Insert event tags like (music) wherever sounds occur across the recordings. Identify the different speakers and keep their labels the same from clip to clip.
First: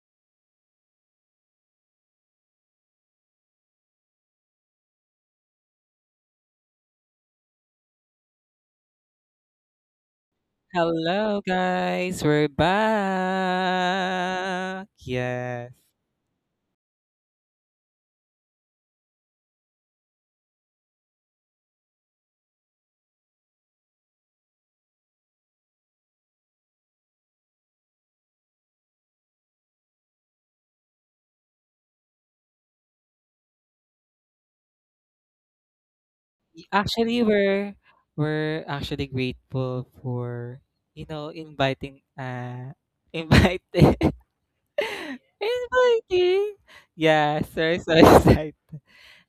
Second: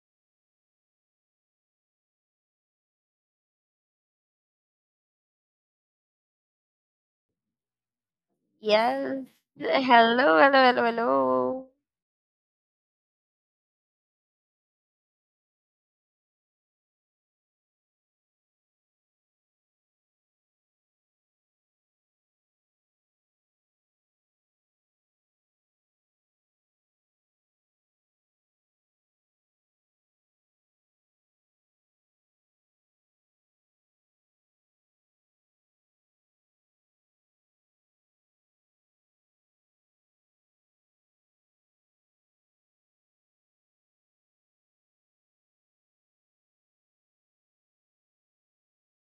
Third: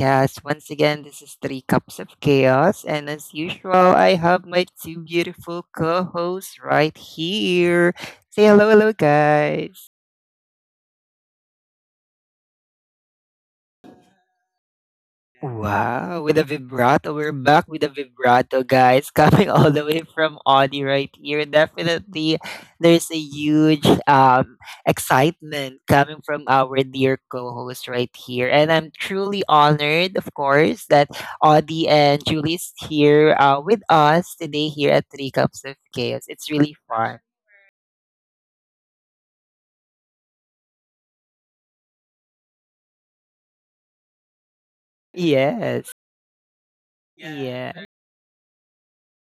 Speaker 1: podcast. Once again, this is Three Cups of Chaos, and as usual, I have my two beautiful co hosts right here. Say hello, hello,
Speaker 2: Yes.
Speaker 1: guys.
Speaker 2: Hello, hello, hello,
Speaker 3: Hello,
Speaker 2: hello.
Speaker 3: guys. We're back. Yes.
Speaker 1: Wow, with a vibrato. We're back with a vibrato, guys. (laughs) Coming all the way from Audi right here. Definitely, there's a huge excitement coming from our dear co host right here. And I'm truly honored, of course, that Audi and Julie's here with us today here at Three Cups of Chaos. It's really fun.
Speaker 3: Actually, we're actually grateful for inviting (laughs) inviting (laughs)
Speaker 1: Yes.
Speaker 3: inviting. Yes,
Speaker 1: Yeah.
Speaker 3: we're so (laughs) excited.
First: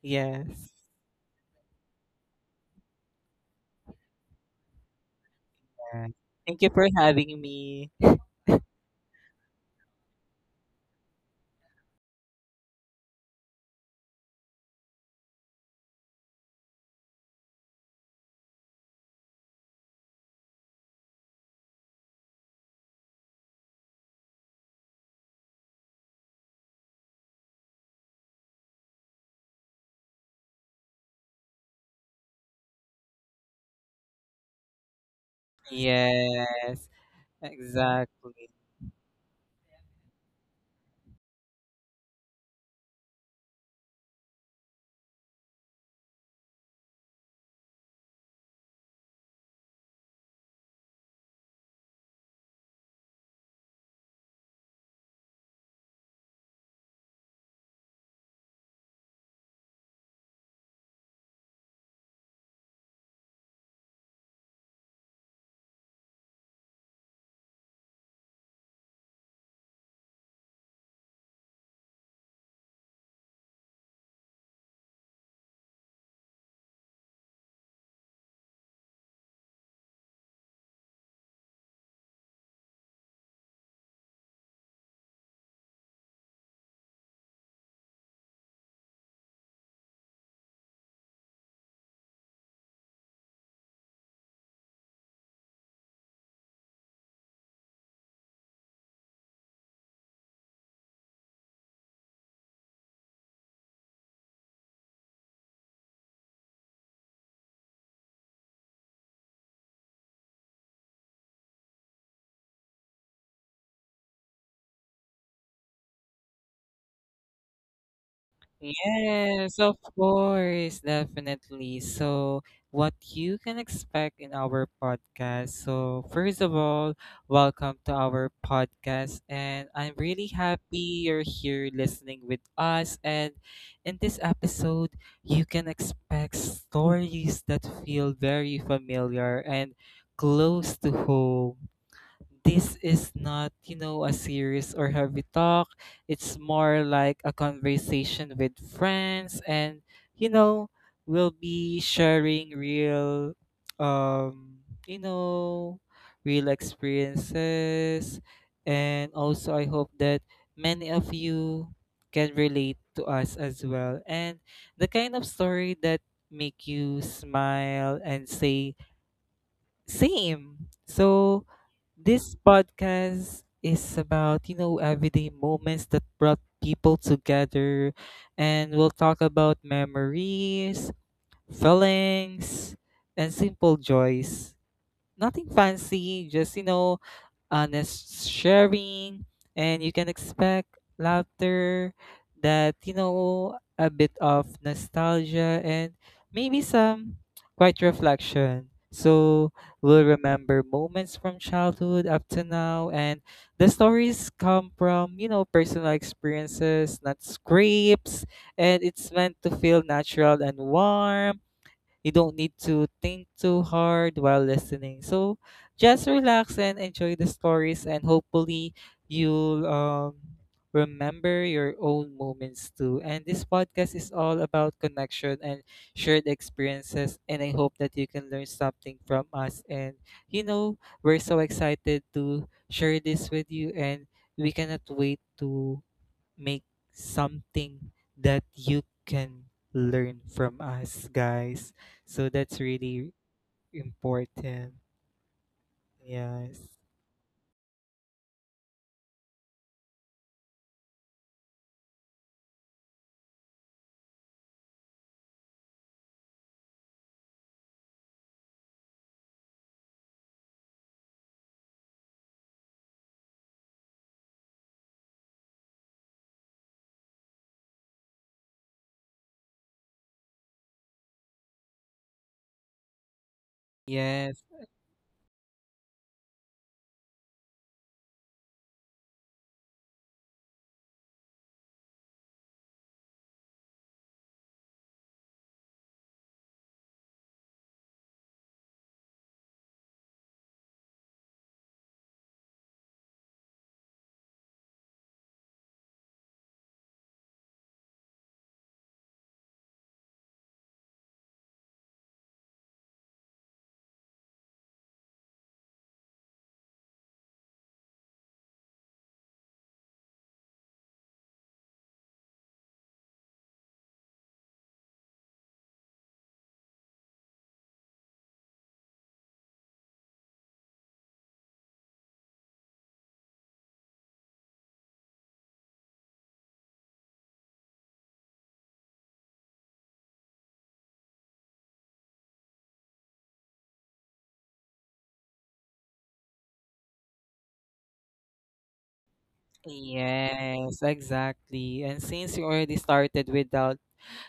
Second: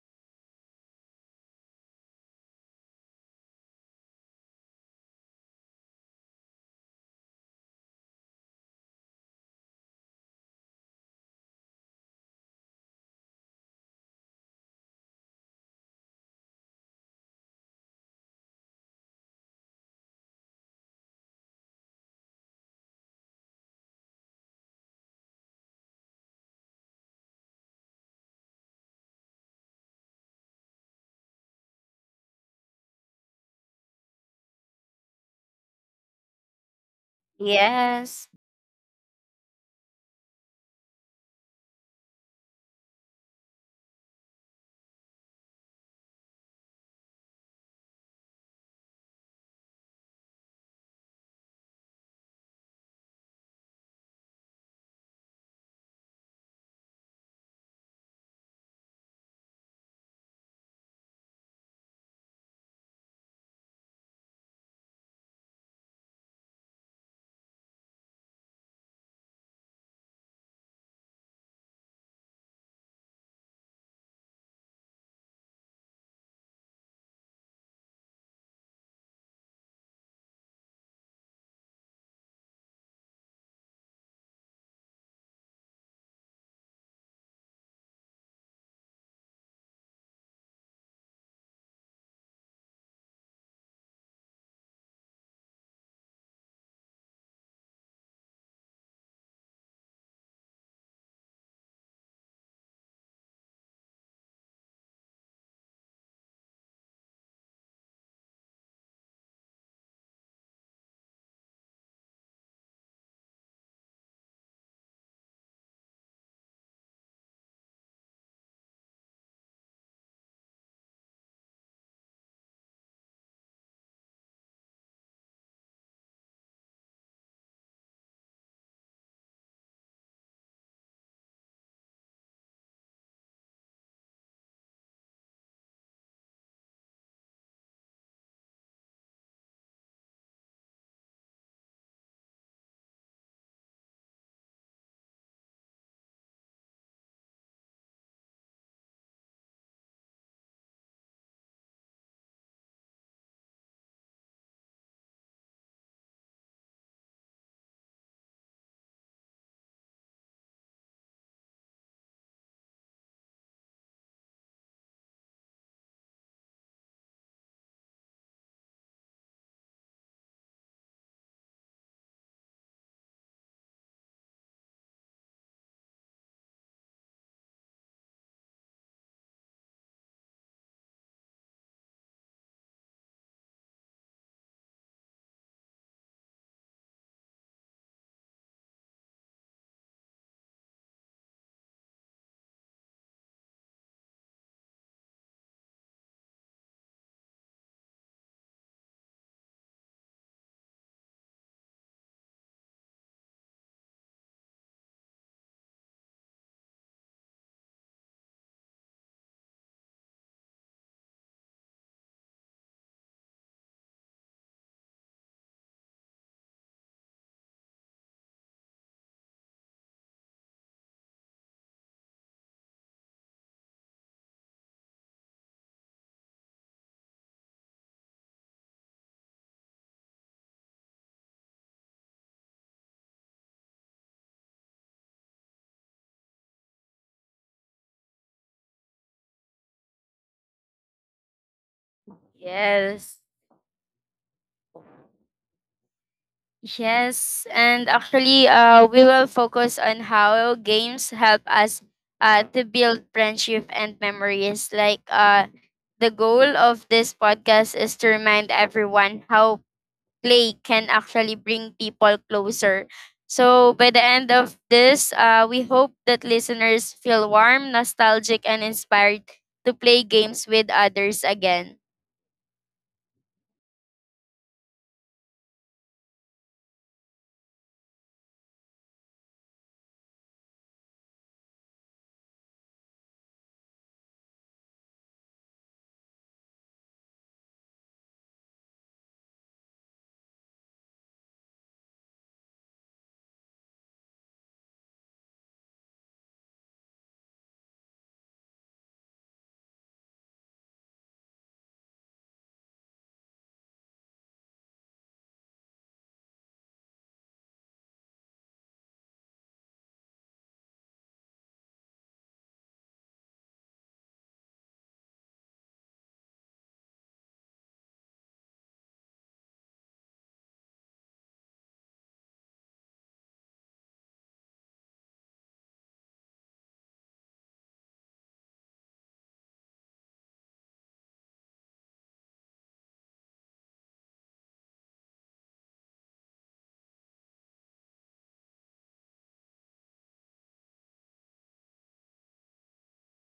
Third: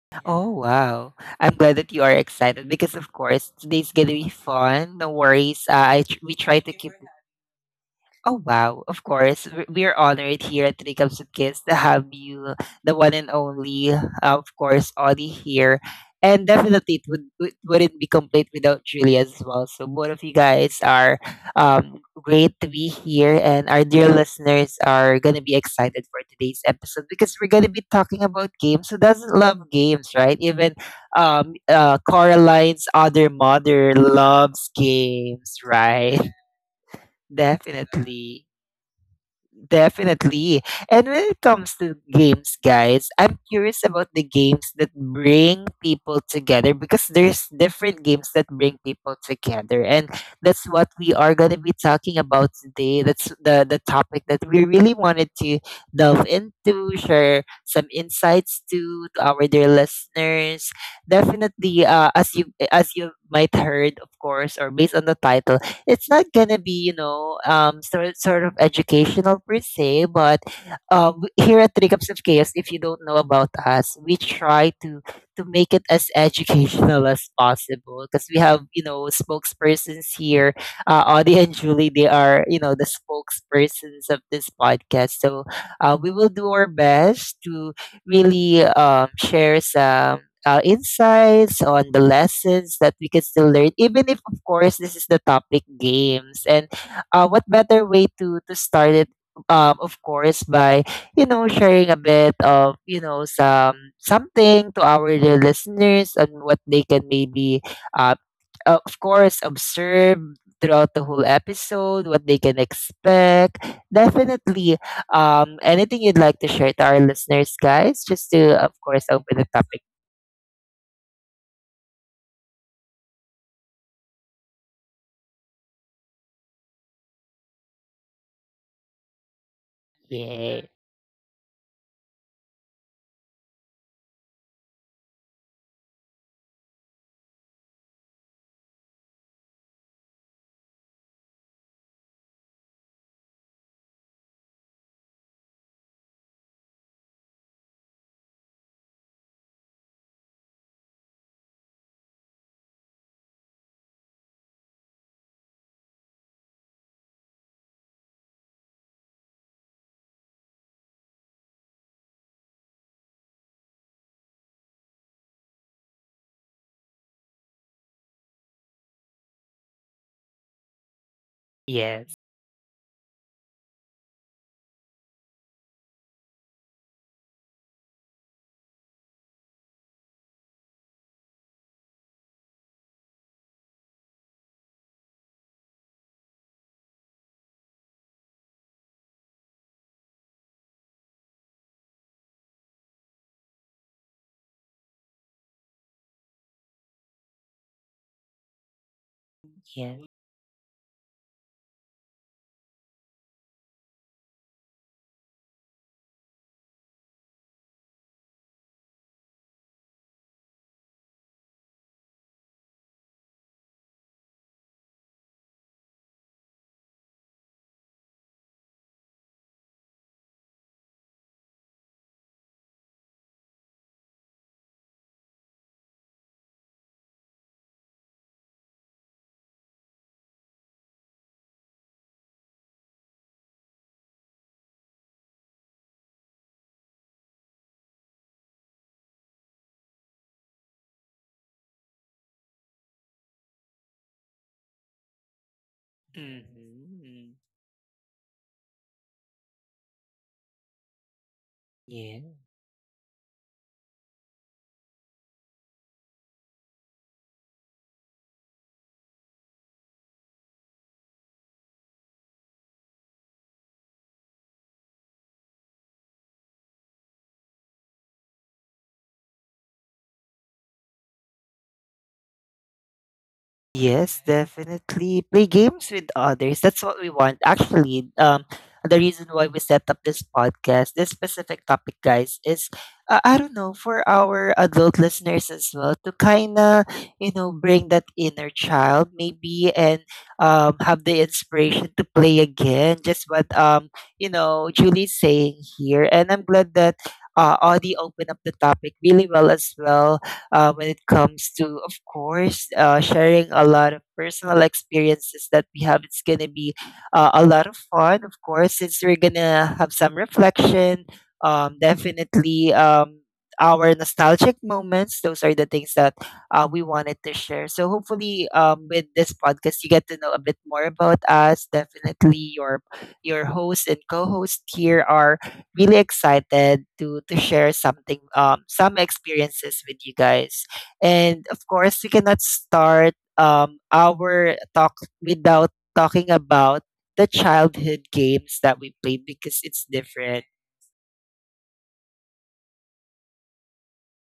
Speaker 3: Yes.
Speaker 1: Oh, wow. I'm glad that you are excited because, of course, today's going to be fun. No worries.
Speaker 3: Yes.
Speaker 1: We try
Speaker 3: Thank you
Speaker 1: to
Speaker 3: for
Speaker 1: keep.
Speaker 3: having me.
Speaker 1: Oh
Speaker 3: (laughs)
Speaker 1: wow, of course. We're honored here at Three Cups of Kids to have you, the one and only, of course, Audie here. And definitely it wouldn't be complete without Julia as well. So both of you guys are great to be here, and our dear listeners are going to be excited for today's episode because we're going to be talking about games. Who doesn't love games, right? Even Coraline's other mother loves games, right? (laughs)
Speaker 3: Yes,
Speaker 2: Yes.
Speaker 1: Definitely.
Speaker 3: exactly.
Speaker 1: Definitely. And when it comes to games, guys, I'm curious about the games that bring people together, because there's different games that bring people together. And that's what we are going to be talking about today. That's the topic that we really wanted to delve into, share some insights to our dear listeners. Definitely, as you might heard, of course, or based on the title, it's not gonna be you know sort of educational per se, but here at Three Cups of Chaos, if you don't know about us, we try to make it as educational as possible because we have you know spokespersons here. Audie and Julie, they are you know the spokespersons of this podcast, so we will do our best to really share some insights on the lessons that we can still learn, even if, of course, this is the topic games. And what better way to start it? Of course, by you know sharing a bit of you know some something to our dear listeners and what they can maybe, uh, of course, observe throughout the whole episode, what they can expect. Definitely, anything you'd like to share to our listeners, guys? Just to, of course, open the
Speaker 3: Yes, of
Speaker 1: topic.
Speaker 3: course, definitely. So, what you can expect in our podcast. So, first of all, welcome to our podcast. And I'm really
Speaker 1: Yeah.
Speaker 3: happy you're here listening with us. And in this episode, you can expect stories that feel very familiar and close to home. This is not, you know, a serious or heavy talk. It's more like a conversation with friends and, you know, we'll be sharing real um, you know, real experiences, and also I hope that many of you can relate to us as well, and the kind of story that make you smile and say same. So
Speaker 1: Yes.
Speaker 3: this podcast is about, you know, everyday moments that brought people together, and we'll talk about memories, feelings, and simple joys, nothing fancy, just you know, honest sharing, and you can expect laughter, that you know, a bit of nostalgia, and maybe some quiet reflection. So we'll
Speaker 1: Yes.
Speaker 3: remember moments from childhood up to now, and the stories come from you know personal experiences, not scripts, and it's meant to feel natural and warm. You don't need to think too hard while listening. So just relax and enjoy the stories, and hopefully, you'll remember your own moments too. And this podcast is all about connection and shared experiences. And I hope that you can learn something from us. And you know, we're so excited to share this with you, and we cannot wait to make something that you can learn from us, guys. So that's really
Speaker 2: Yes.
Speaker 3: important. Yes.
Speaker 1: Hmm.
Speaker 2: Yes. And actually, we will focus on how games
Speaker 1: Yeah.
Speaker 2: help us to build friendship and memories. Like, the goal of this podcast is to remind everyone how play can actually bring people closer. So, by the end of this, we hope that listeners feel warm, nostalgic, and inspired to play games with others again.
Speaker 1: Yes,
Speaker 3: Yes.
Speaker 1: definitely. Play games with others. That's what we want. Actually, the reason why we set up this podcast, this specific topic, guys, is I don't know, for our adult listeners as well, to kind of you know bring that inner child maybe and have the inspiration to play again. Just what you know Julie's saying here, and I'm glad that Audie opened up the topic really well as well when it comes to, of course, sharing a lot of personal experiences that we have. It's going to be a lot of fun, of course, since we're going to have some reflection. Definitely, our nostalgic moments. Those are the things that we wanted to share. So hopefully, with this podcast, you get to know a bit more about us. Definitely, your host and co-host here are really excited to share something some experiences with you guys. And of course, we cannot start our talk without talking about the childhood games that we played because it's different.
Speaker 3: Yes, exactly. And since you already started without.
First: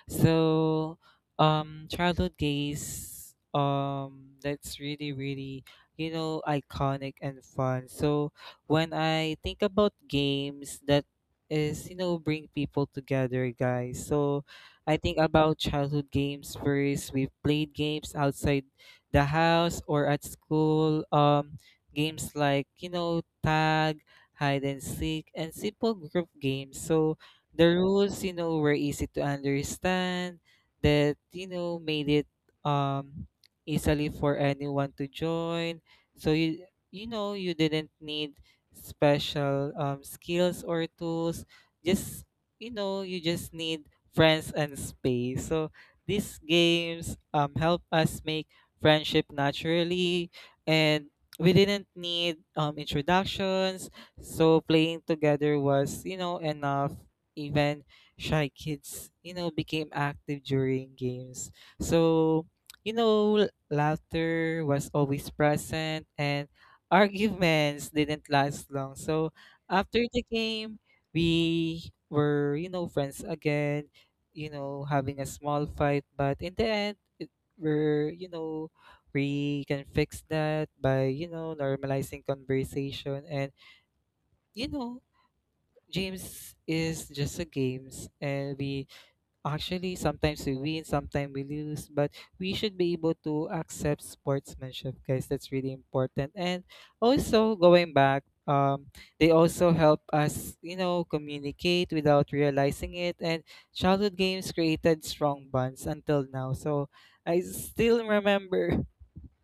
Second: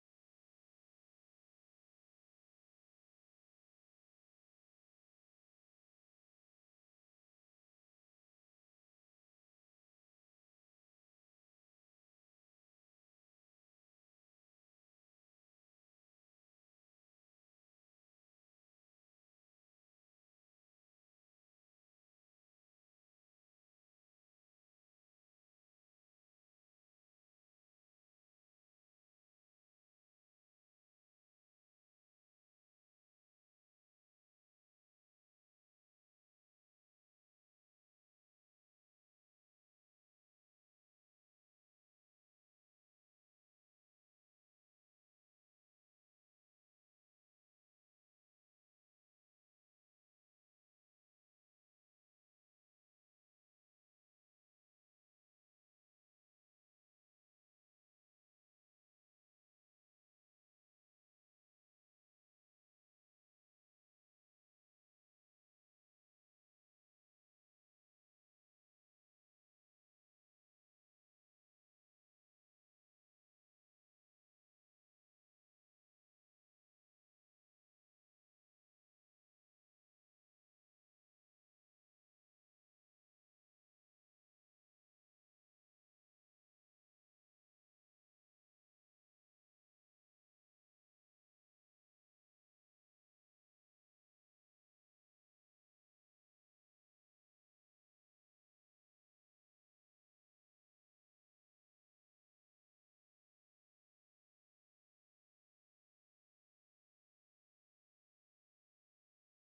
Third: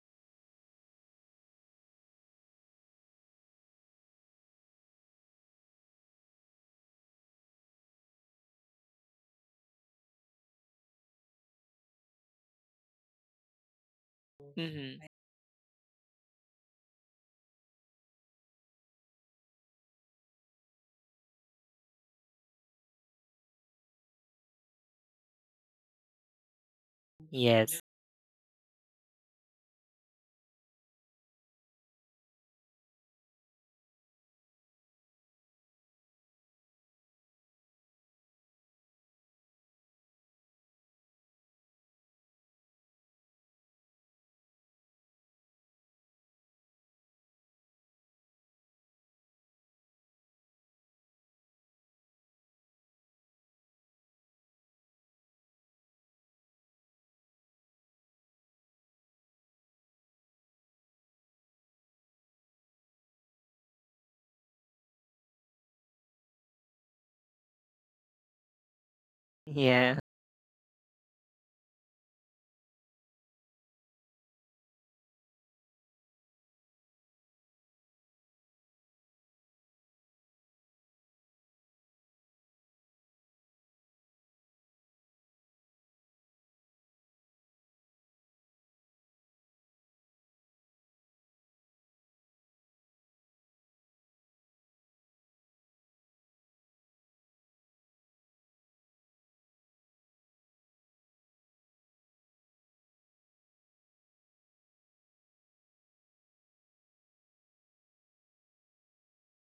Speaker 3: So, Childhood days, that's really, really, you know, iconic and fun. So, when I think about games that is, you know, bring people together, guys. So, I
Speaker 1: Mhm.
Speaker 3: think about childhood games first. We played games outside the house or at school. Games like, you know, tag, hide and seek, and simple group games. So, the
Speaker 1: Yes.
Speaker 3: rules you know were easy to understand, that you know made it um easily for anyone to join, so you know you didn't need special skills or tools, just you know you just need friends and space, so these games help us make friendship naturally, and we didn't need introductions, so playing together was you know enough. Even shy kids, you know, became active during games. So, you know, laughter was always present and arguments didn't last long. So, after the game, we were, you know, friends again, you know, having a small fight, but in the end, it, we're, you know, we can fix that by, you know, normalizing conversation and you know games is just a games, and we actually sometimes we win, sometimes we lose, but we should be able to accept sportsmanship, guys. That's really important. And also going back, they also help us, you know, communicate without realizing it. And childhood games created strong bonds until now. So I still remember (laughs)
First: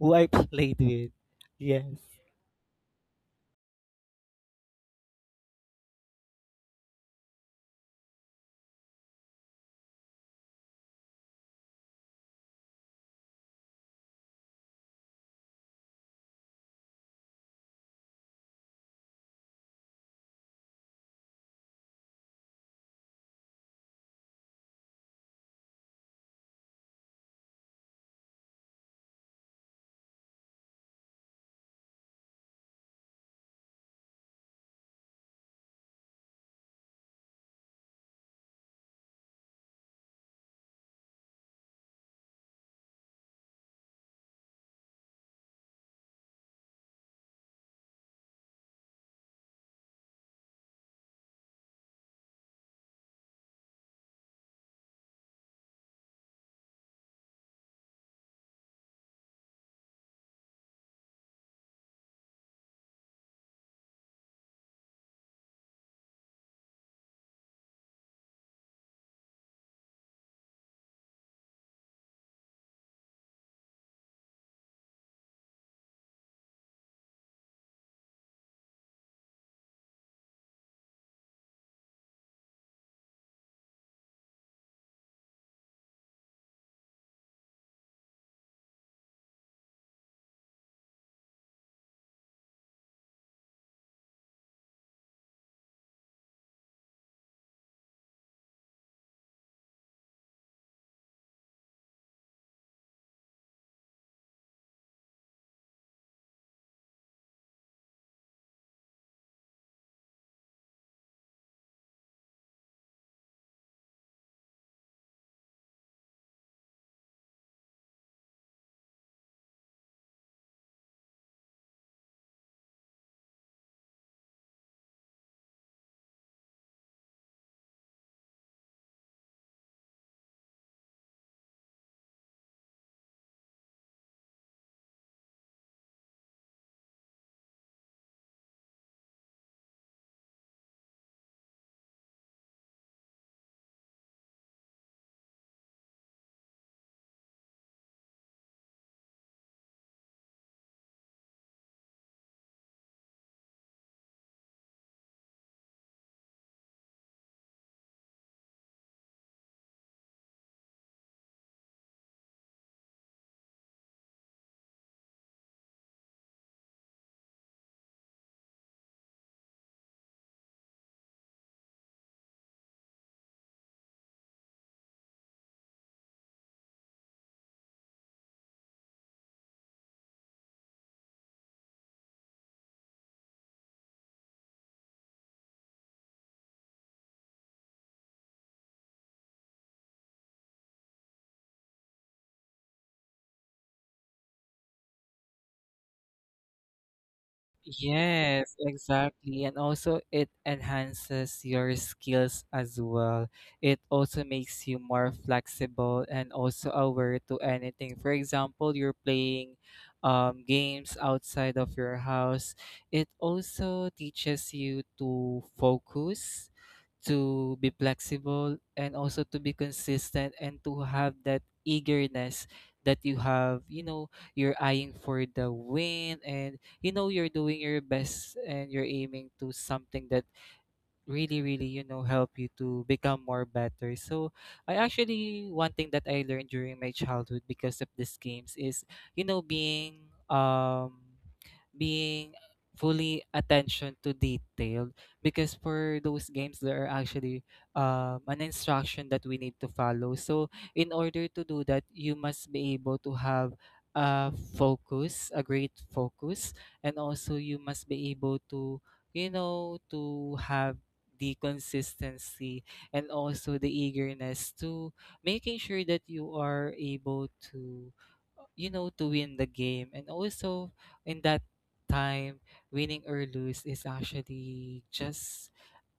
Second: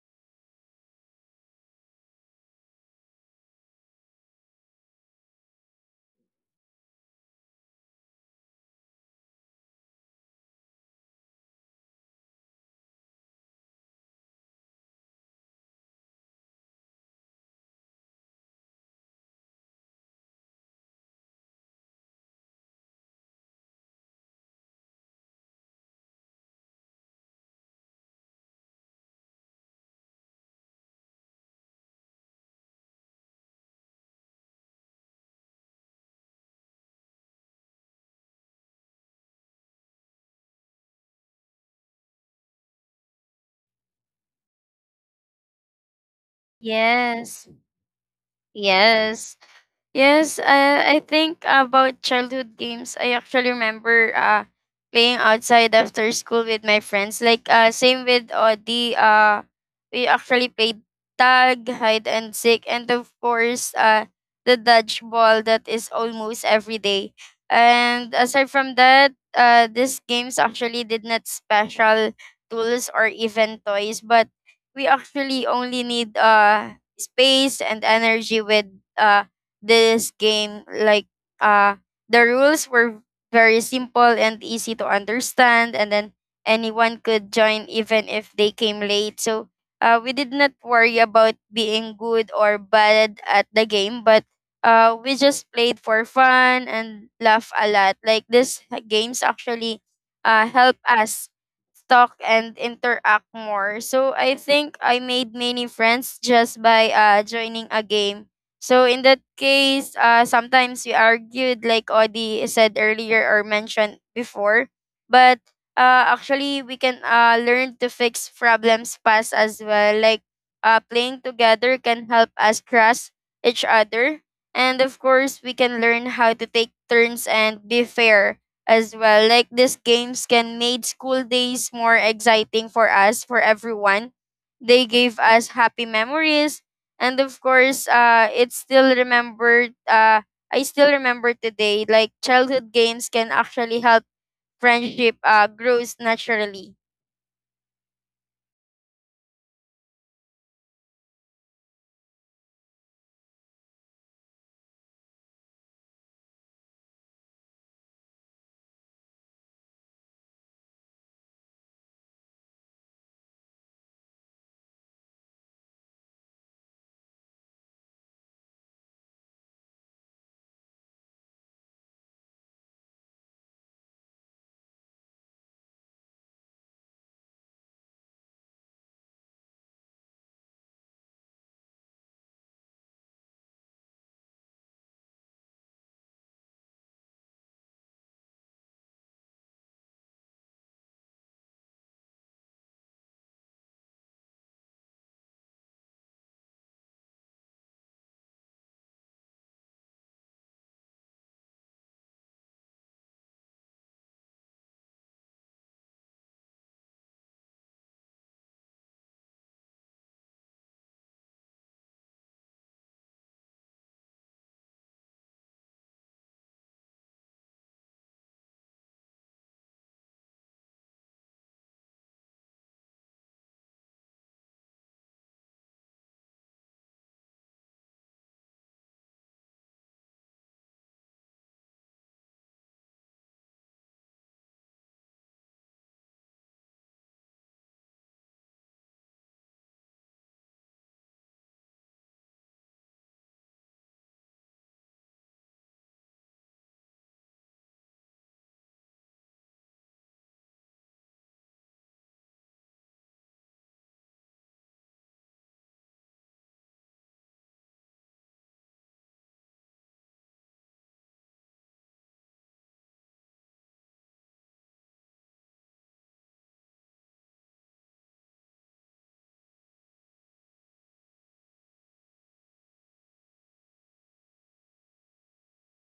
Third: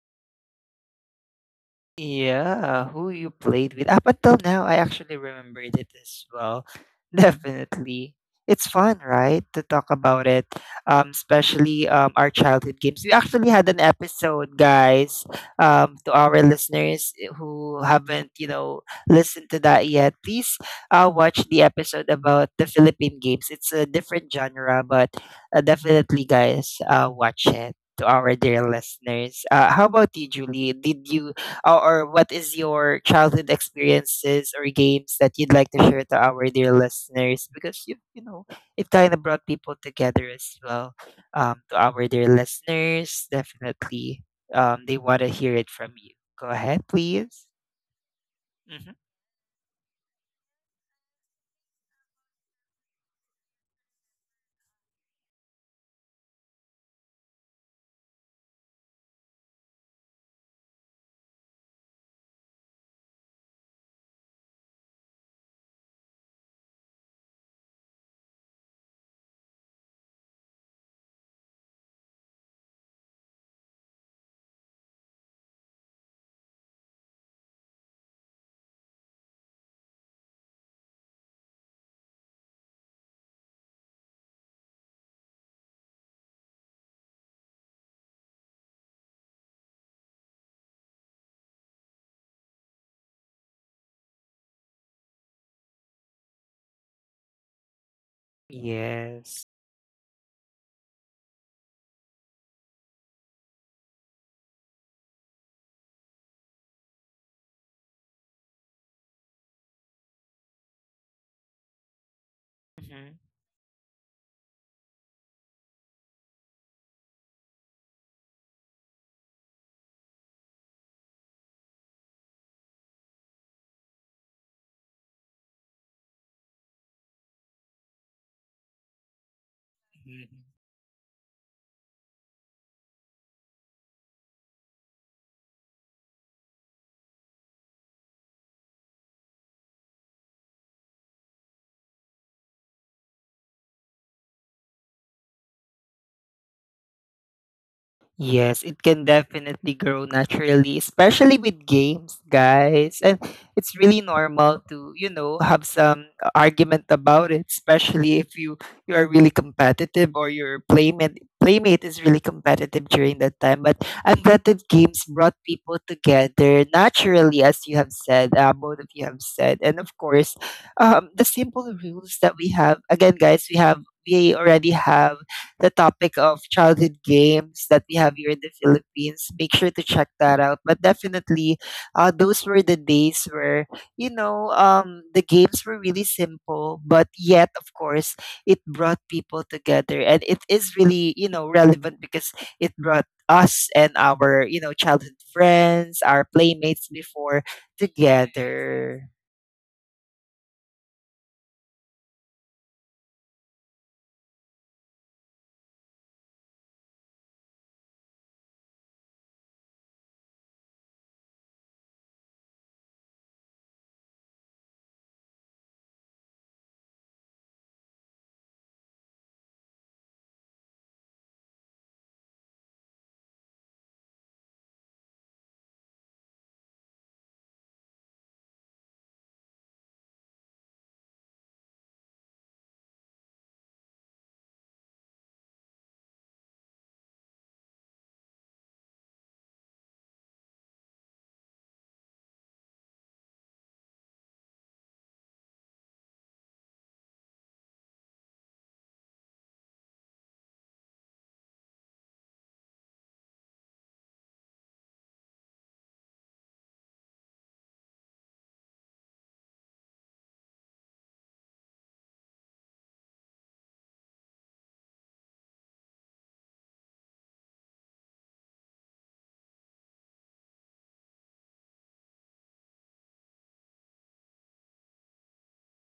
Speaker 3: who I played with. Yes.
Speaker 1: Yeah, who you played with. Up until now, I actually remembered it as well. (laughs) Definitely. It's fun, right, to talk about it, especially our childhood games. We actually had an episode, guys, to our listeners who haven't, you know, listened to that yet. Please watch the episode about the Philippine games. It's a different genre, but definitely, guys, watch it to our dear listeners. How about you, Julie? Did you or what is your childhood experiences or games that you'd like to share to our dear listeners, because you know it kind of brought people together as well to our dear listeners? Definitely they want to hear it from you. Go ahead, please.
Speaker 2: Yes.
Speaker 1: Hmm.
Speaker 2: Yes. Yes, I think about childhood games. I actually remember playing outside after school with my friends. Like same with Audi. We actually played tag, hide and seek, and of course the dodgeball that is almost every day. And aside from that, these games actually did not special tools or even toys, but we actually only need space and energy with this game like uh the rules were very simple and easy to understand, and then anyone could join even if they came late. So, we did not worry about being good or bad at the game, but we just played for fun and laugh a lot. Like this games
Speaker 1: Yes.
Speaker 2: actually help us talk and interact more. So I think I made many friends just by joining a game. So in that case, sometimes we argued, like Odi said earlier or mentioned before. But actually, we can learn to fix problems fast as well. Like playing together can help us trust each other. And of course, we can learn how to take turns and be fair as well. Like these
Speaker 1: Hmm.
Speaker 2: games can made school days more exciting for us, for everyone. They gave us happy memories, and of course it's still remembered. I still remember today. Like childhood games can actually help friendship grows naturally.
Speaker 1: Yes, it can definitely grow naturally, especially with games, guys. And it's really normal to, you know, have some argument about it, especially if you are really competitive, or your playmate is really competitive during that time. But I'm glad that games brought people together naturally, as you have said, both of you have said, and of course, the simple rules that we have. Again, guys, we have we already have the topic of childhood games that we have here in the Philippines. Make sure to check that out. But definitely, those were the days where, you know, the games were really simple, but yet, of course, it brought people together. And it is really, you know, relevant because it brought us and our, you know, childhood friends, our playmates before
Speaker 3: Yes,
Speaker 1: together.
Speaker 3: exactly. And also it enhances your skills as well. It also makes you more flexible and also aware to anything. For example, you're playing games outside of your house. It also teaches you to focus, to be flexible, and also to be consistent and to have that eagerness that you have, you know, you're eyeing for the win, and you know you're doing your best and you're aiming to something that really really you know help you to become more better. So I actually one thing that I learned during my childhood because of these games is you know being um being fully attention to detail, because for those games there are actually an instruction that we need to follow, so in order to do that you must be able to have a focus, a great focus, and also you must be able to you know to have the consistency and also the eagerness to making sure that you are able to you know to win the game. And also in that time, winning or lose is actually just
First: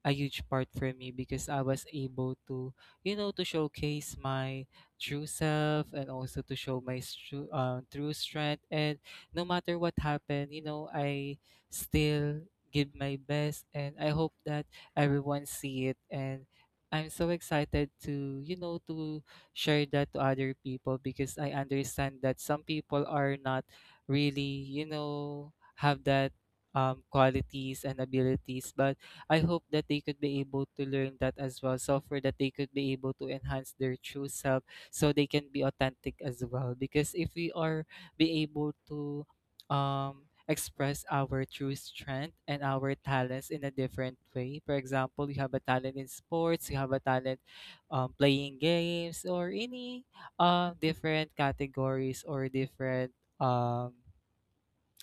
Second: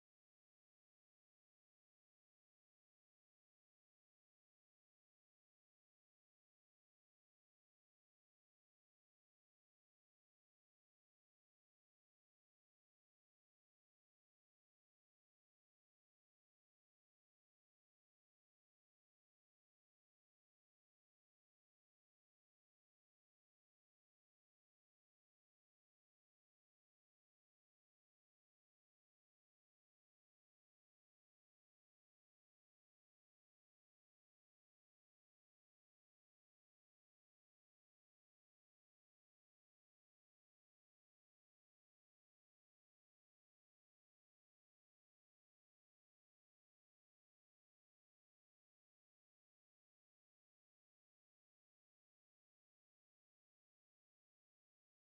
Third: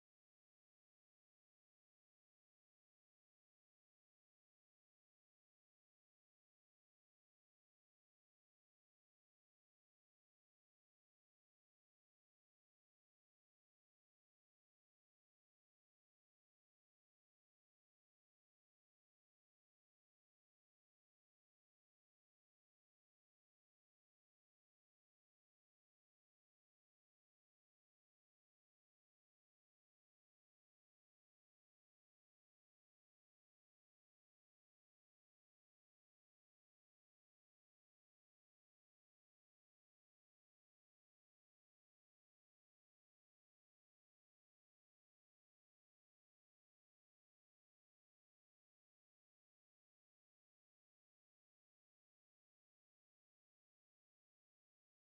Speaker 3: a huge part for me, because I was able to, you know, to showcase my true self and also to show my true, true strength. And no matter what happened, you know, I still give my best, and I hope that everyone see it. And I'm so excited to, you know, to share that to other people, because I understand that some people are not really, you know, have that qualities and abilities, but I hope that they could be able to learn that as well. So for that they could be able to enhance their true self, so they can be authentic as well. Because if we are be able to express our true strength and our talents in a different way. For example, you have a talent in sports, you have a talent playing games, or any different categories or different um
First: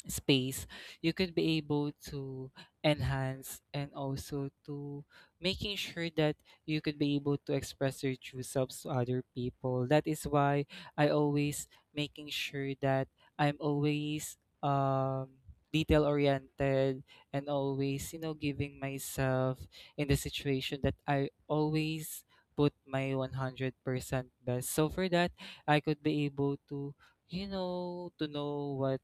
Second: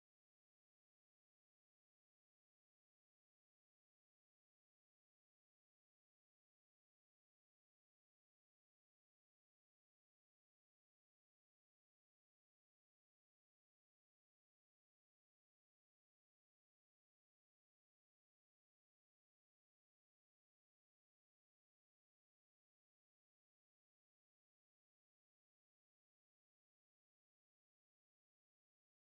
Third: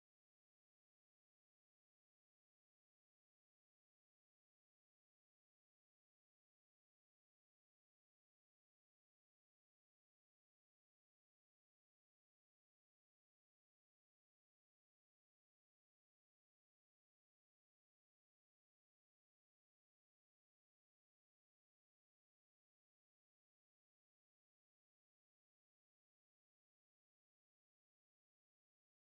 Speaker 3: space, you could be able to enhance, and also to making sure that you could be able to express your true selves to other people. That is why I always making sure that I'm always um detail oriented, and always you know giving myself in the situation that I always put my 100% best, so for that I could be able to you know to know what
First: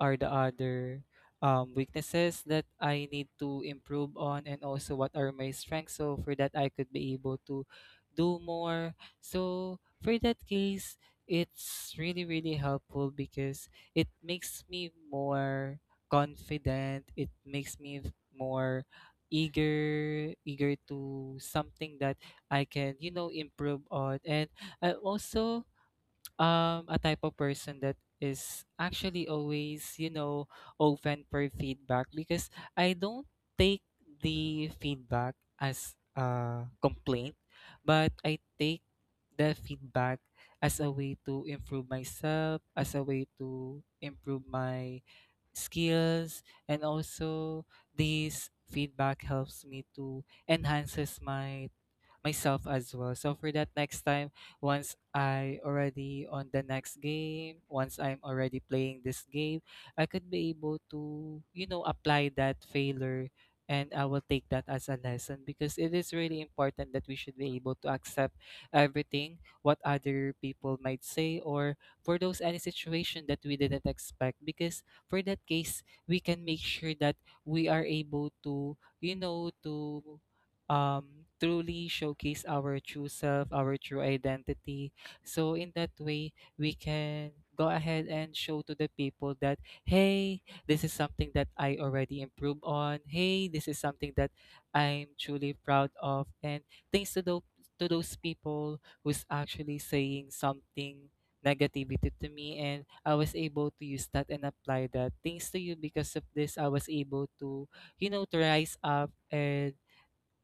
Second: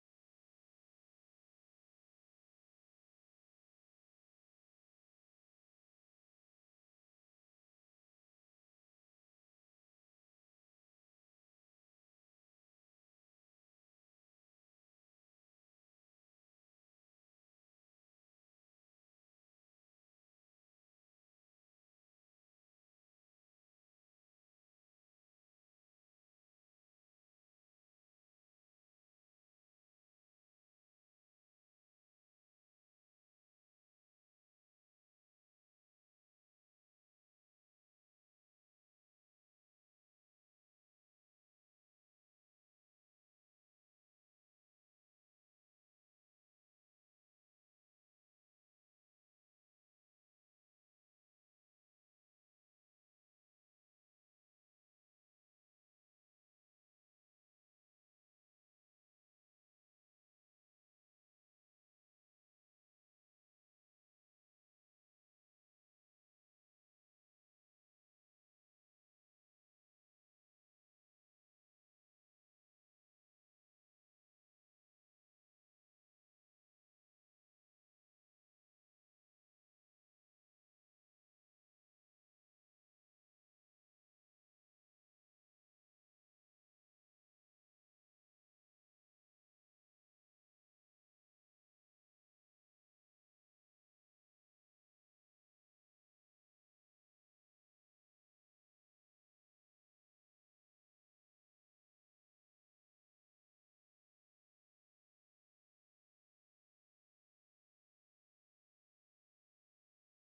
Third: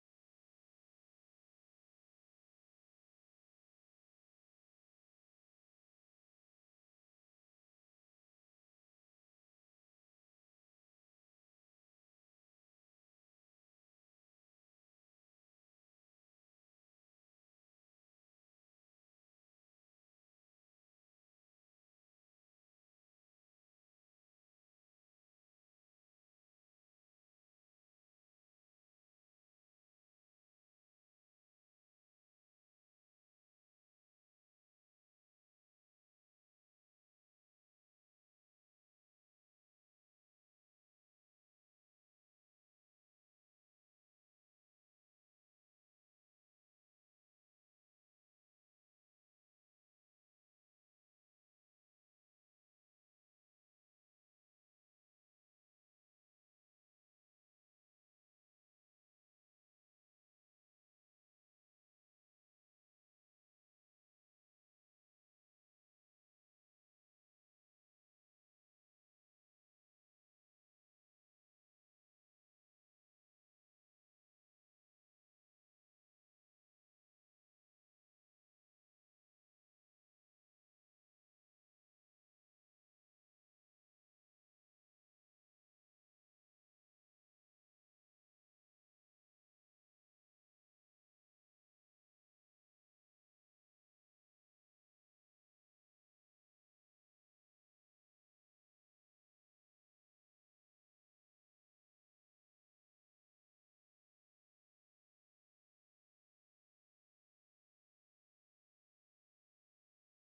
Speaker 3: are the other weaknesses that I need to improve on, and also what are my strengths. So for that, I could be able to do more. So for that case, it's really really helpful because it makes me more confident. It makes me more eager to something that I can you know improve on, and I also a type of person that is actually always you know open for feedback, because I don't take the feedback as a complaint, but I take the feedback as a way to improve myself, as a way to improve my skills, and also this feedback helps me to enhances my myself as well. So for that next time, once I already on the next game, once I'm already playing this game, I could be able to, you know, apply that failure, and I will take that as a lesson, because it is really important that we should be able to accept everything what other people might say, or for those any situation that we didn't expect, because for that case we can make sure that we are able to you know to truly showcase our true self, our true identity. So in that way, we can go ahead and show to the people that, hey, this is something that I already improved on. Hey, this is something that I'm truly proud of. And thanks to those people who's actually saying something negativity to me, and I was able to use that and apply that. Thanks to you, because of this I was able to, you know, to rise up, and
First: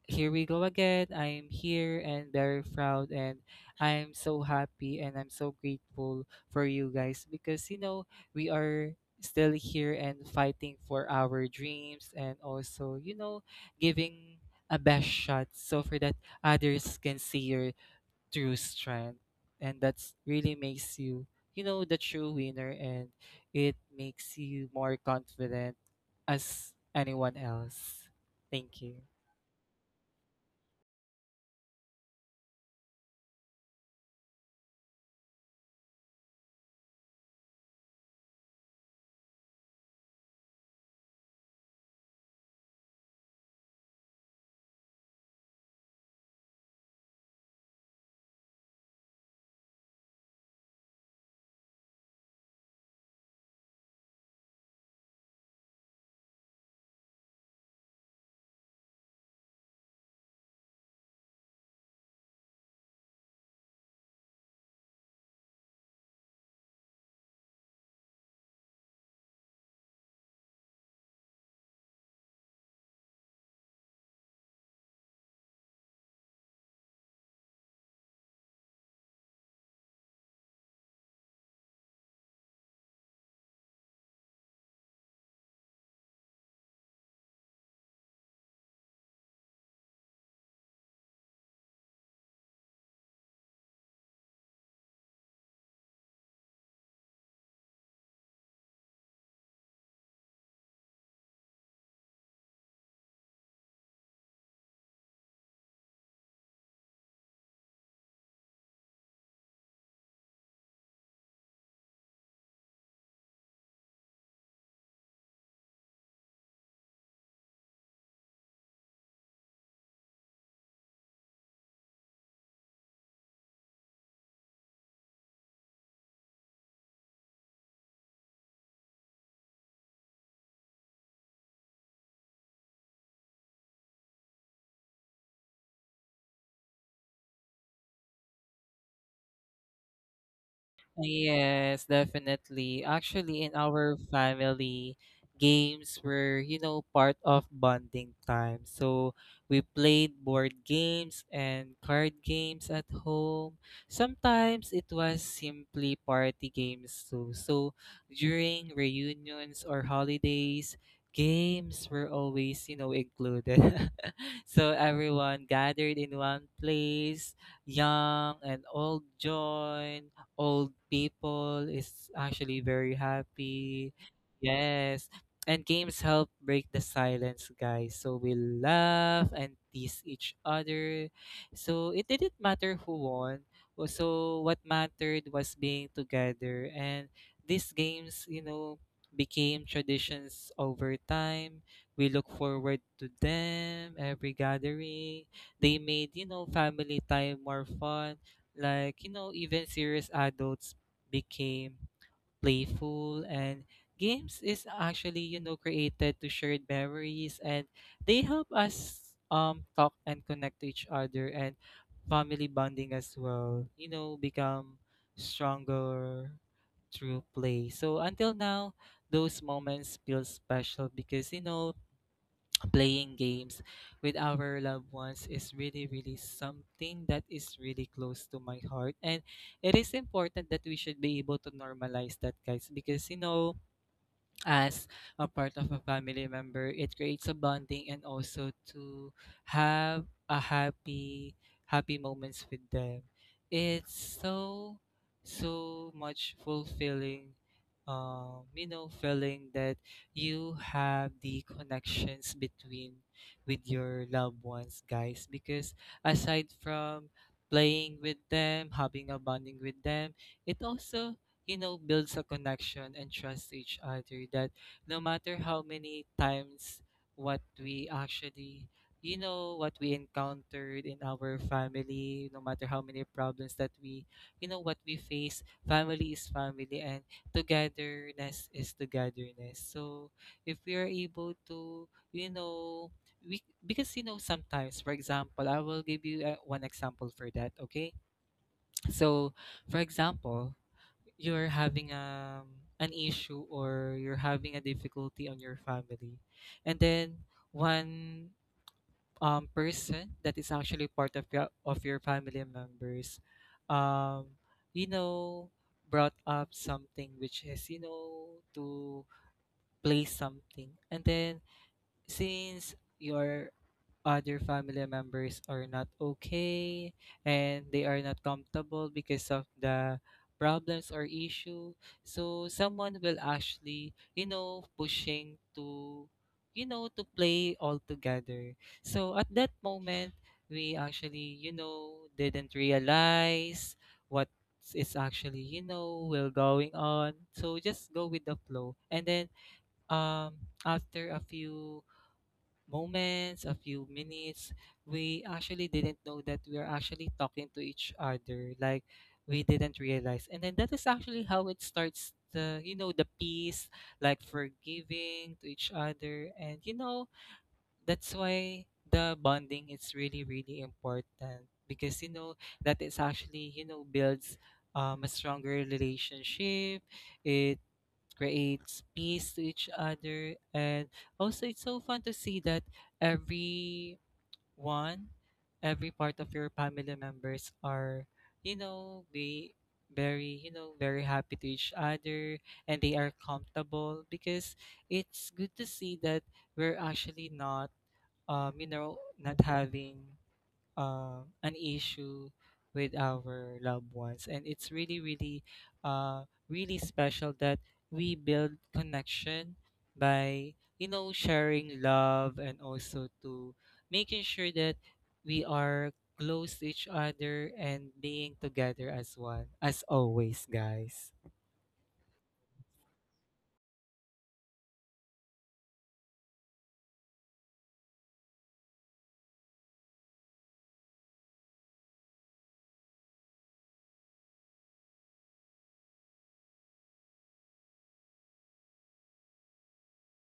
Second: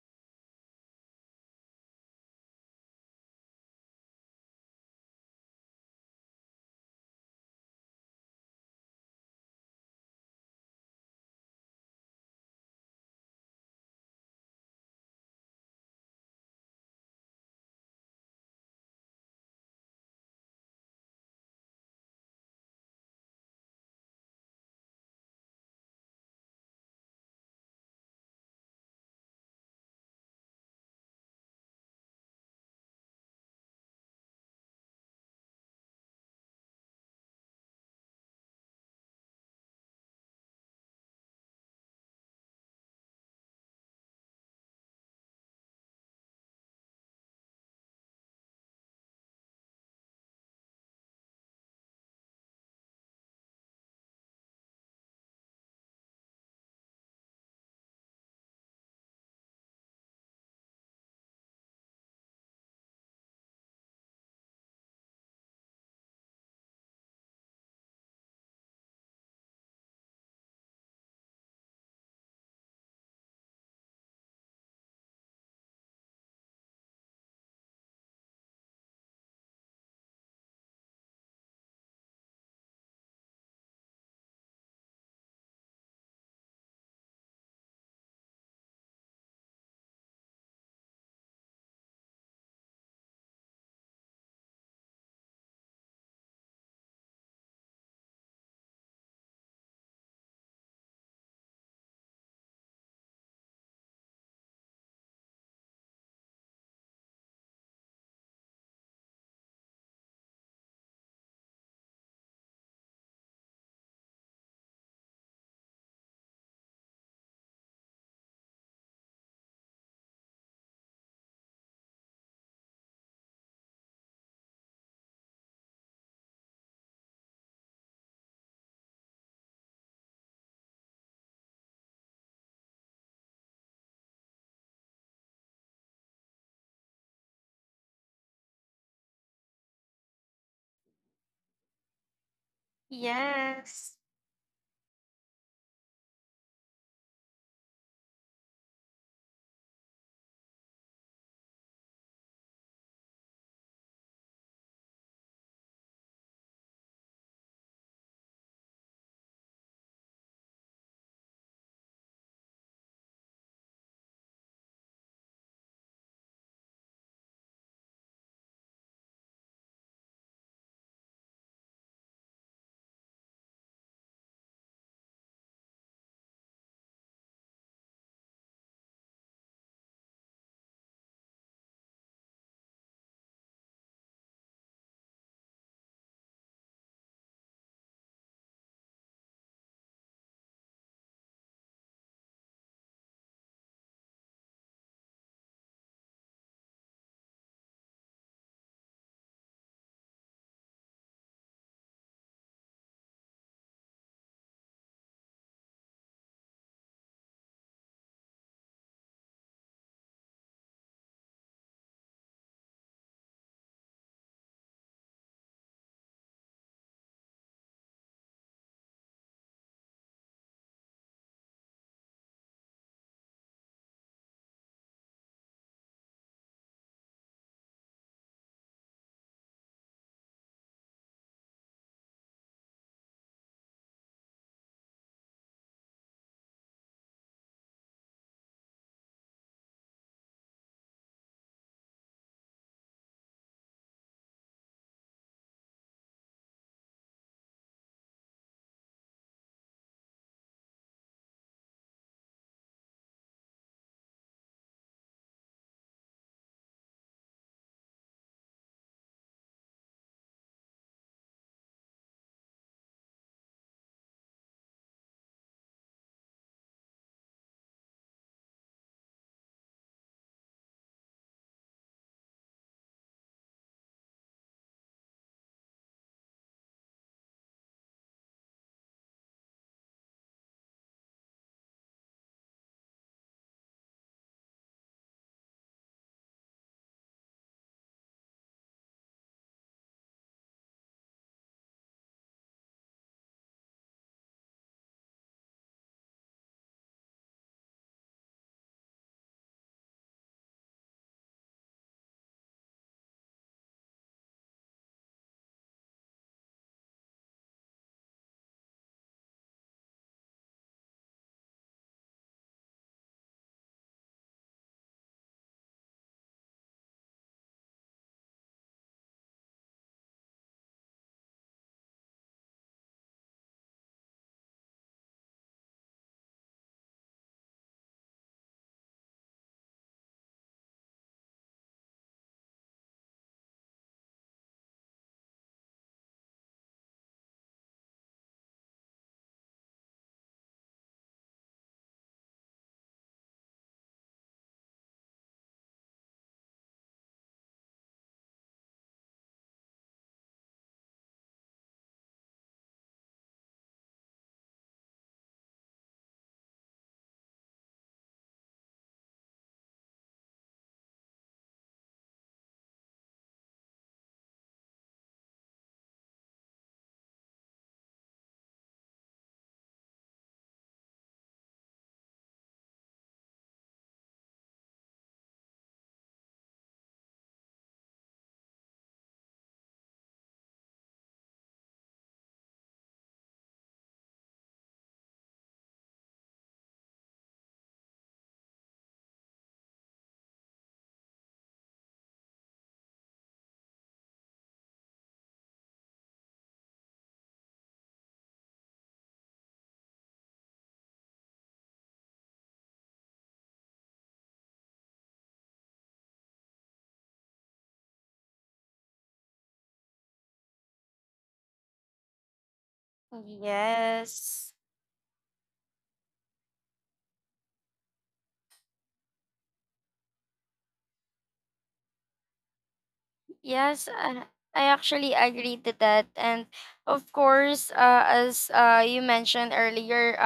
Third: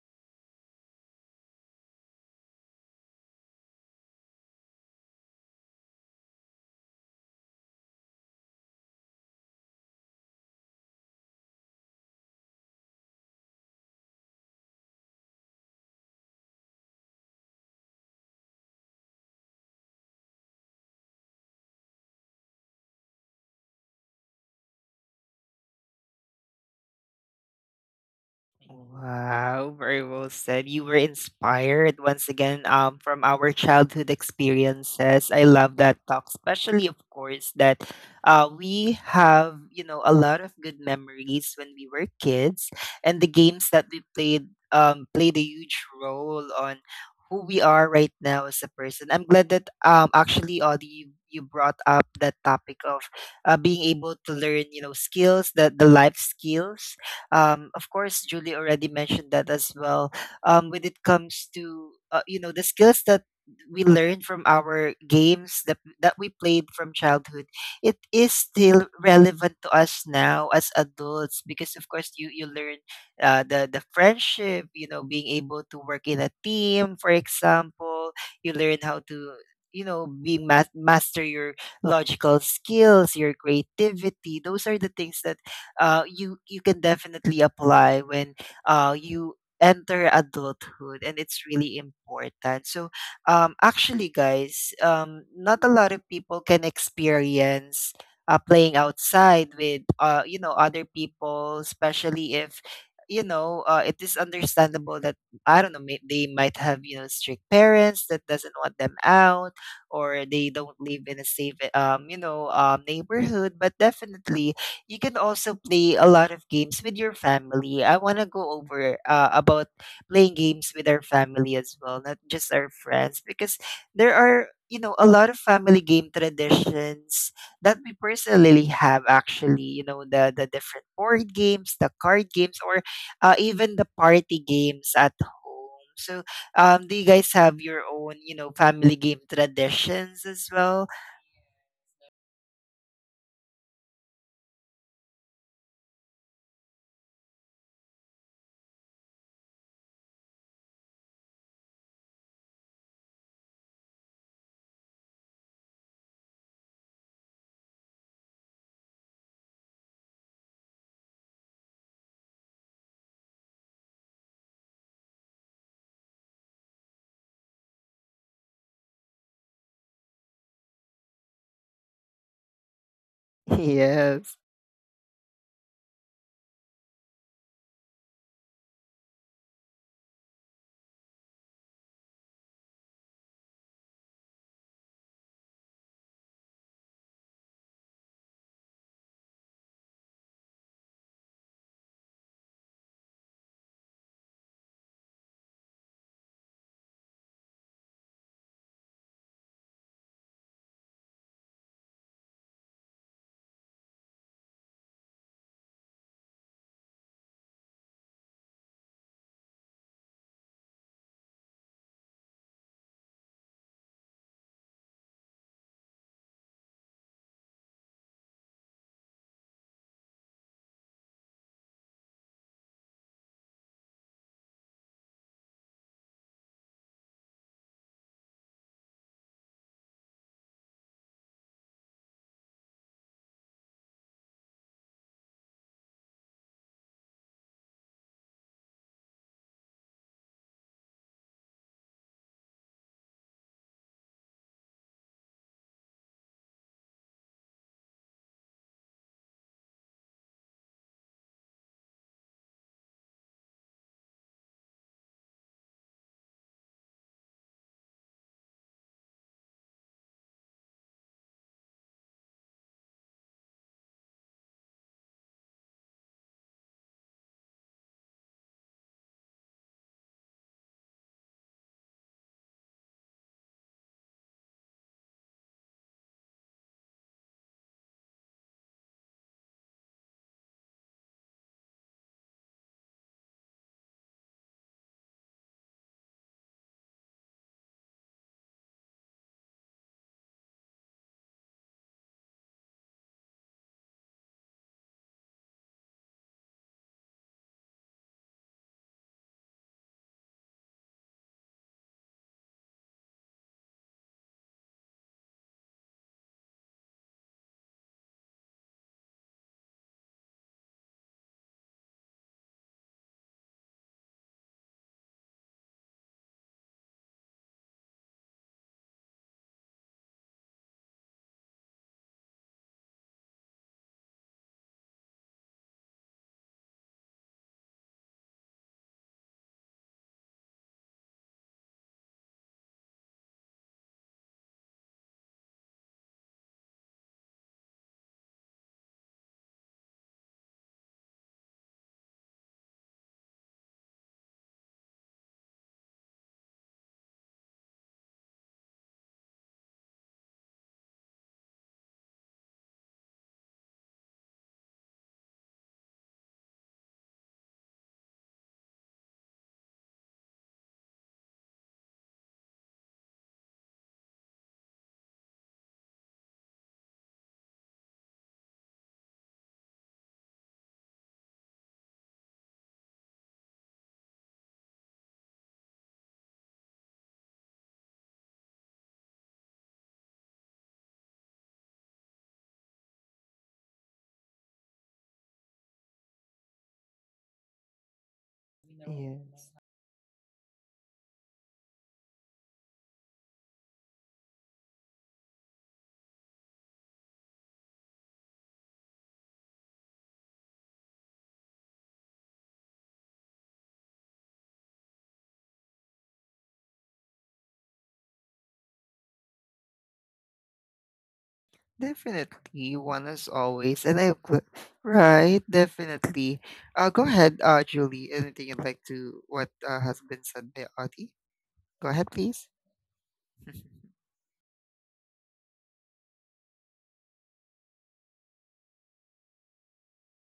Speaker 3: here we go again. I'm here and very proud, and I'm so happy and I'm so grateful for you guys, because you know we are still here and fighting for our dreams, and also you know giving a best shot, so for that others can see your true strength, and that's really makes you you know the true winner, and it makes you more confident as anyone else. Thank you.
Speaker 1: Wow, very well said. You were inspired once again from our childhood experiences. I love that talk, especially, of course, that we have, you know, a lot of good memories when we were kids, and the games that we played played a huge role on who we are right now as a person. I'm glad that actually, Audie, you brought up that topic of being able to learn, you know, skills, that the life skills of course, Julie already mentioned that as well. When it comes to you know the skills that we learn from our games that we played from childhood, it is still relevant to us now as adults, because of course you you learn the friendship, you know, being able to work in a team, for example. You learn how to you know master your logical skills, your creativity. Those are the things that you you can definitely apply when you enter adulthood, and it's really important. So actually guys, not a lot of people can experience playing outside with you know other people, especially if you know it is understandable that I don't know, they might have you know strict parents that doesn't want them out, or they don't live in a safe you know neighborhood. But definitely you can also play a lot of games with your family. I want to go over about playing games with our family as well, not just our friends, because there are, you know, a lot of family game traditions that we personally have. Actually, you know, the different board games, the card games, or even the party games at home. So, do you guys have your own, you know, family game traditions as well?
Speaker 3: Yes, definitely. Actually, in our family, games were, you know, part of bonding time. So we played board games and card games at home. Sometimes it was simply party games too. So during reunions or holidays, games were always, you know, included. (laughs) So everyone gathered in one place, young and old joined, old people is actually very
Speaker 1: (laughs)
Speaker 3: happy.
Speaker 1: Yes.
Speaker 3: Yes. And games help break the silence, guys. So we laugh and tease each other. So it didn't matter who won. So what mattered was being together. And these games, you know, became traditions over time. We look forward to them every gathering. They made, you know, family time more fun, like, you know, even serious adults became playful, and games is actually, you know, created to share memories, and they help us talk and connect to each other, and family bonding as well, you know, become stronger through play. So until now, those moments feel special, because you know playing games with our loved ones is really really something that is really close to my heart, and it is important that we should be able to normalize that, guys, because you know as a part of a family member, it creates a bonding, and also to have a happy happy moments with them. It's so much fulfilling you know, feeling that you have the connections between with your loved ones, guys. Because aside from playing with them, having a bonding with them, it also you know, builds a connection and trust each other that no matter how many times what we actually you know what we encountered in our family, no matter how many problems that we you know what we face, family is family and togetherness is togetherness. So if we are able to you know, we because you know sometimes, for example, I will give you one example for that. Okay, so for example, you're having an issue or you're having a difficulty on your family, and then one person that is actually part of your family members, um you know, brought up something which is you know to play something, and then since you're other family members are not okay and they are not comfortable because of the problems or issue, so someone will actually you know pushing to you know to play all together. So at that moment we actually you know didn't realize what is actually you know will going on, so just go with the flow. And then um after a few moments, a few minutes, we actually didn't know that we are actually talking to each other. Like, we didn't realize. And then that is actually how it starts the you know the peace, like forgiving to each other. And you know, that's why the bonding is really, really important. Because you know, that is actually, you know, builds a stronger relationship. It creates peace to each other, and also it's so fun to see that everyone, every part of your family members are you know be very you know very happy to each other, and they are comfortable because it's good to see that we're actually not you know not
Speaker 1: Yes.
Speaker 3: having an issue with our loved ones. And it's really really uh, really special that we build connection by you know sharing love and also to making sure that we are close to each other and being together as one as always, guys.
Speaker 1: Definitely, one as always, and
Speaker 2: Yes.
Speaker 1: right, definitely. Go ahead, Julie. Anything you'd like to what has been said by Audie? Go ahead, please.
Speaker 2: Yes,
Speaker 1: (laughs)
Speaker 2: I actually agree to that. And of course, as you mentioned earlier,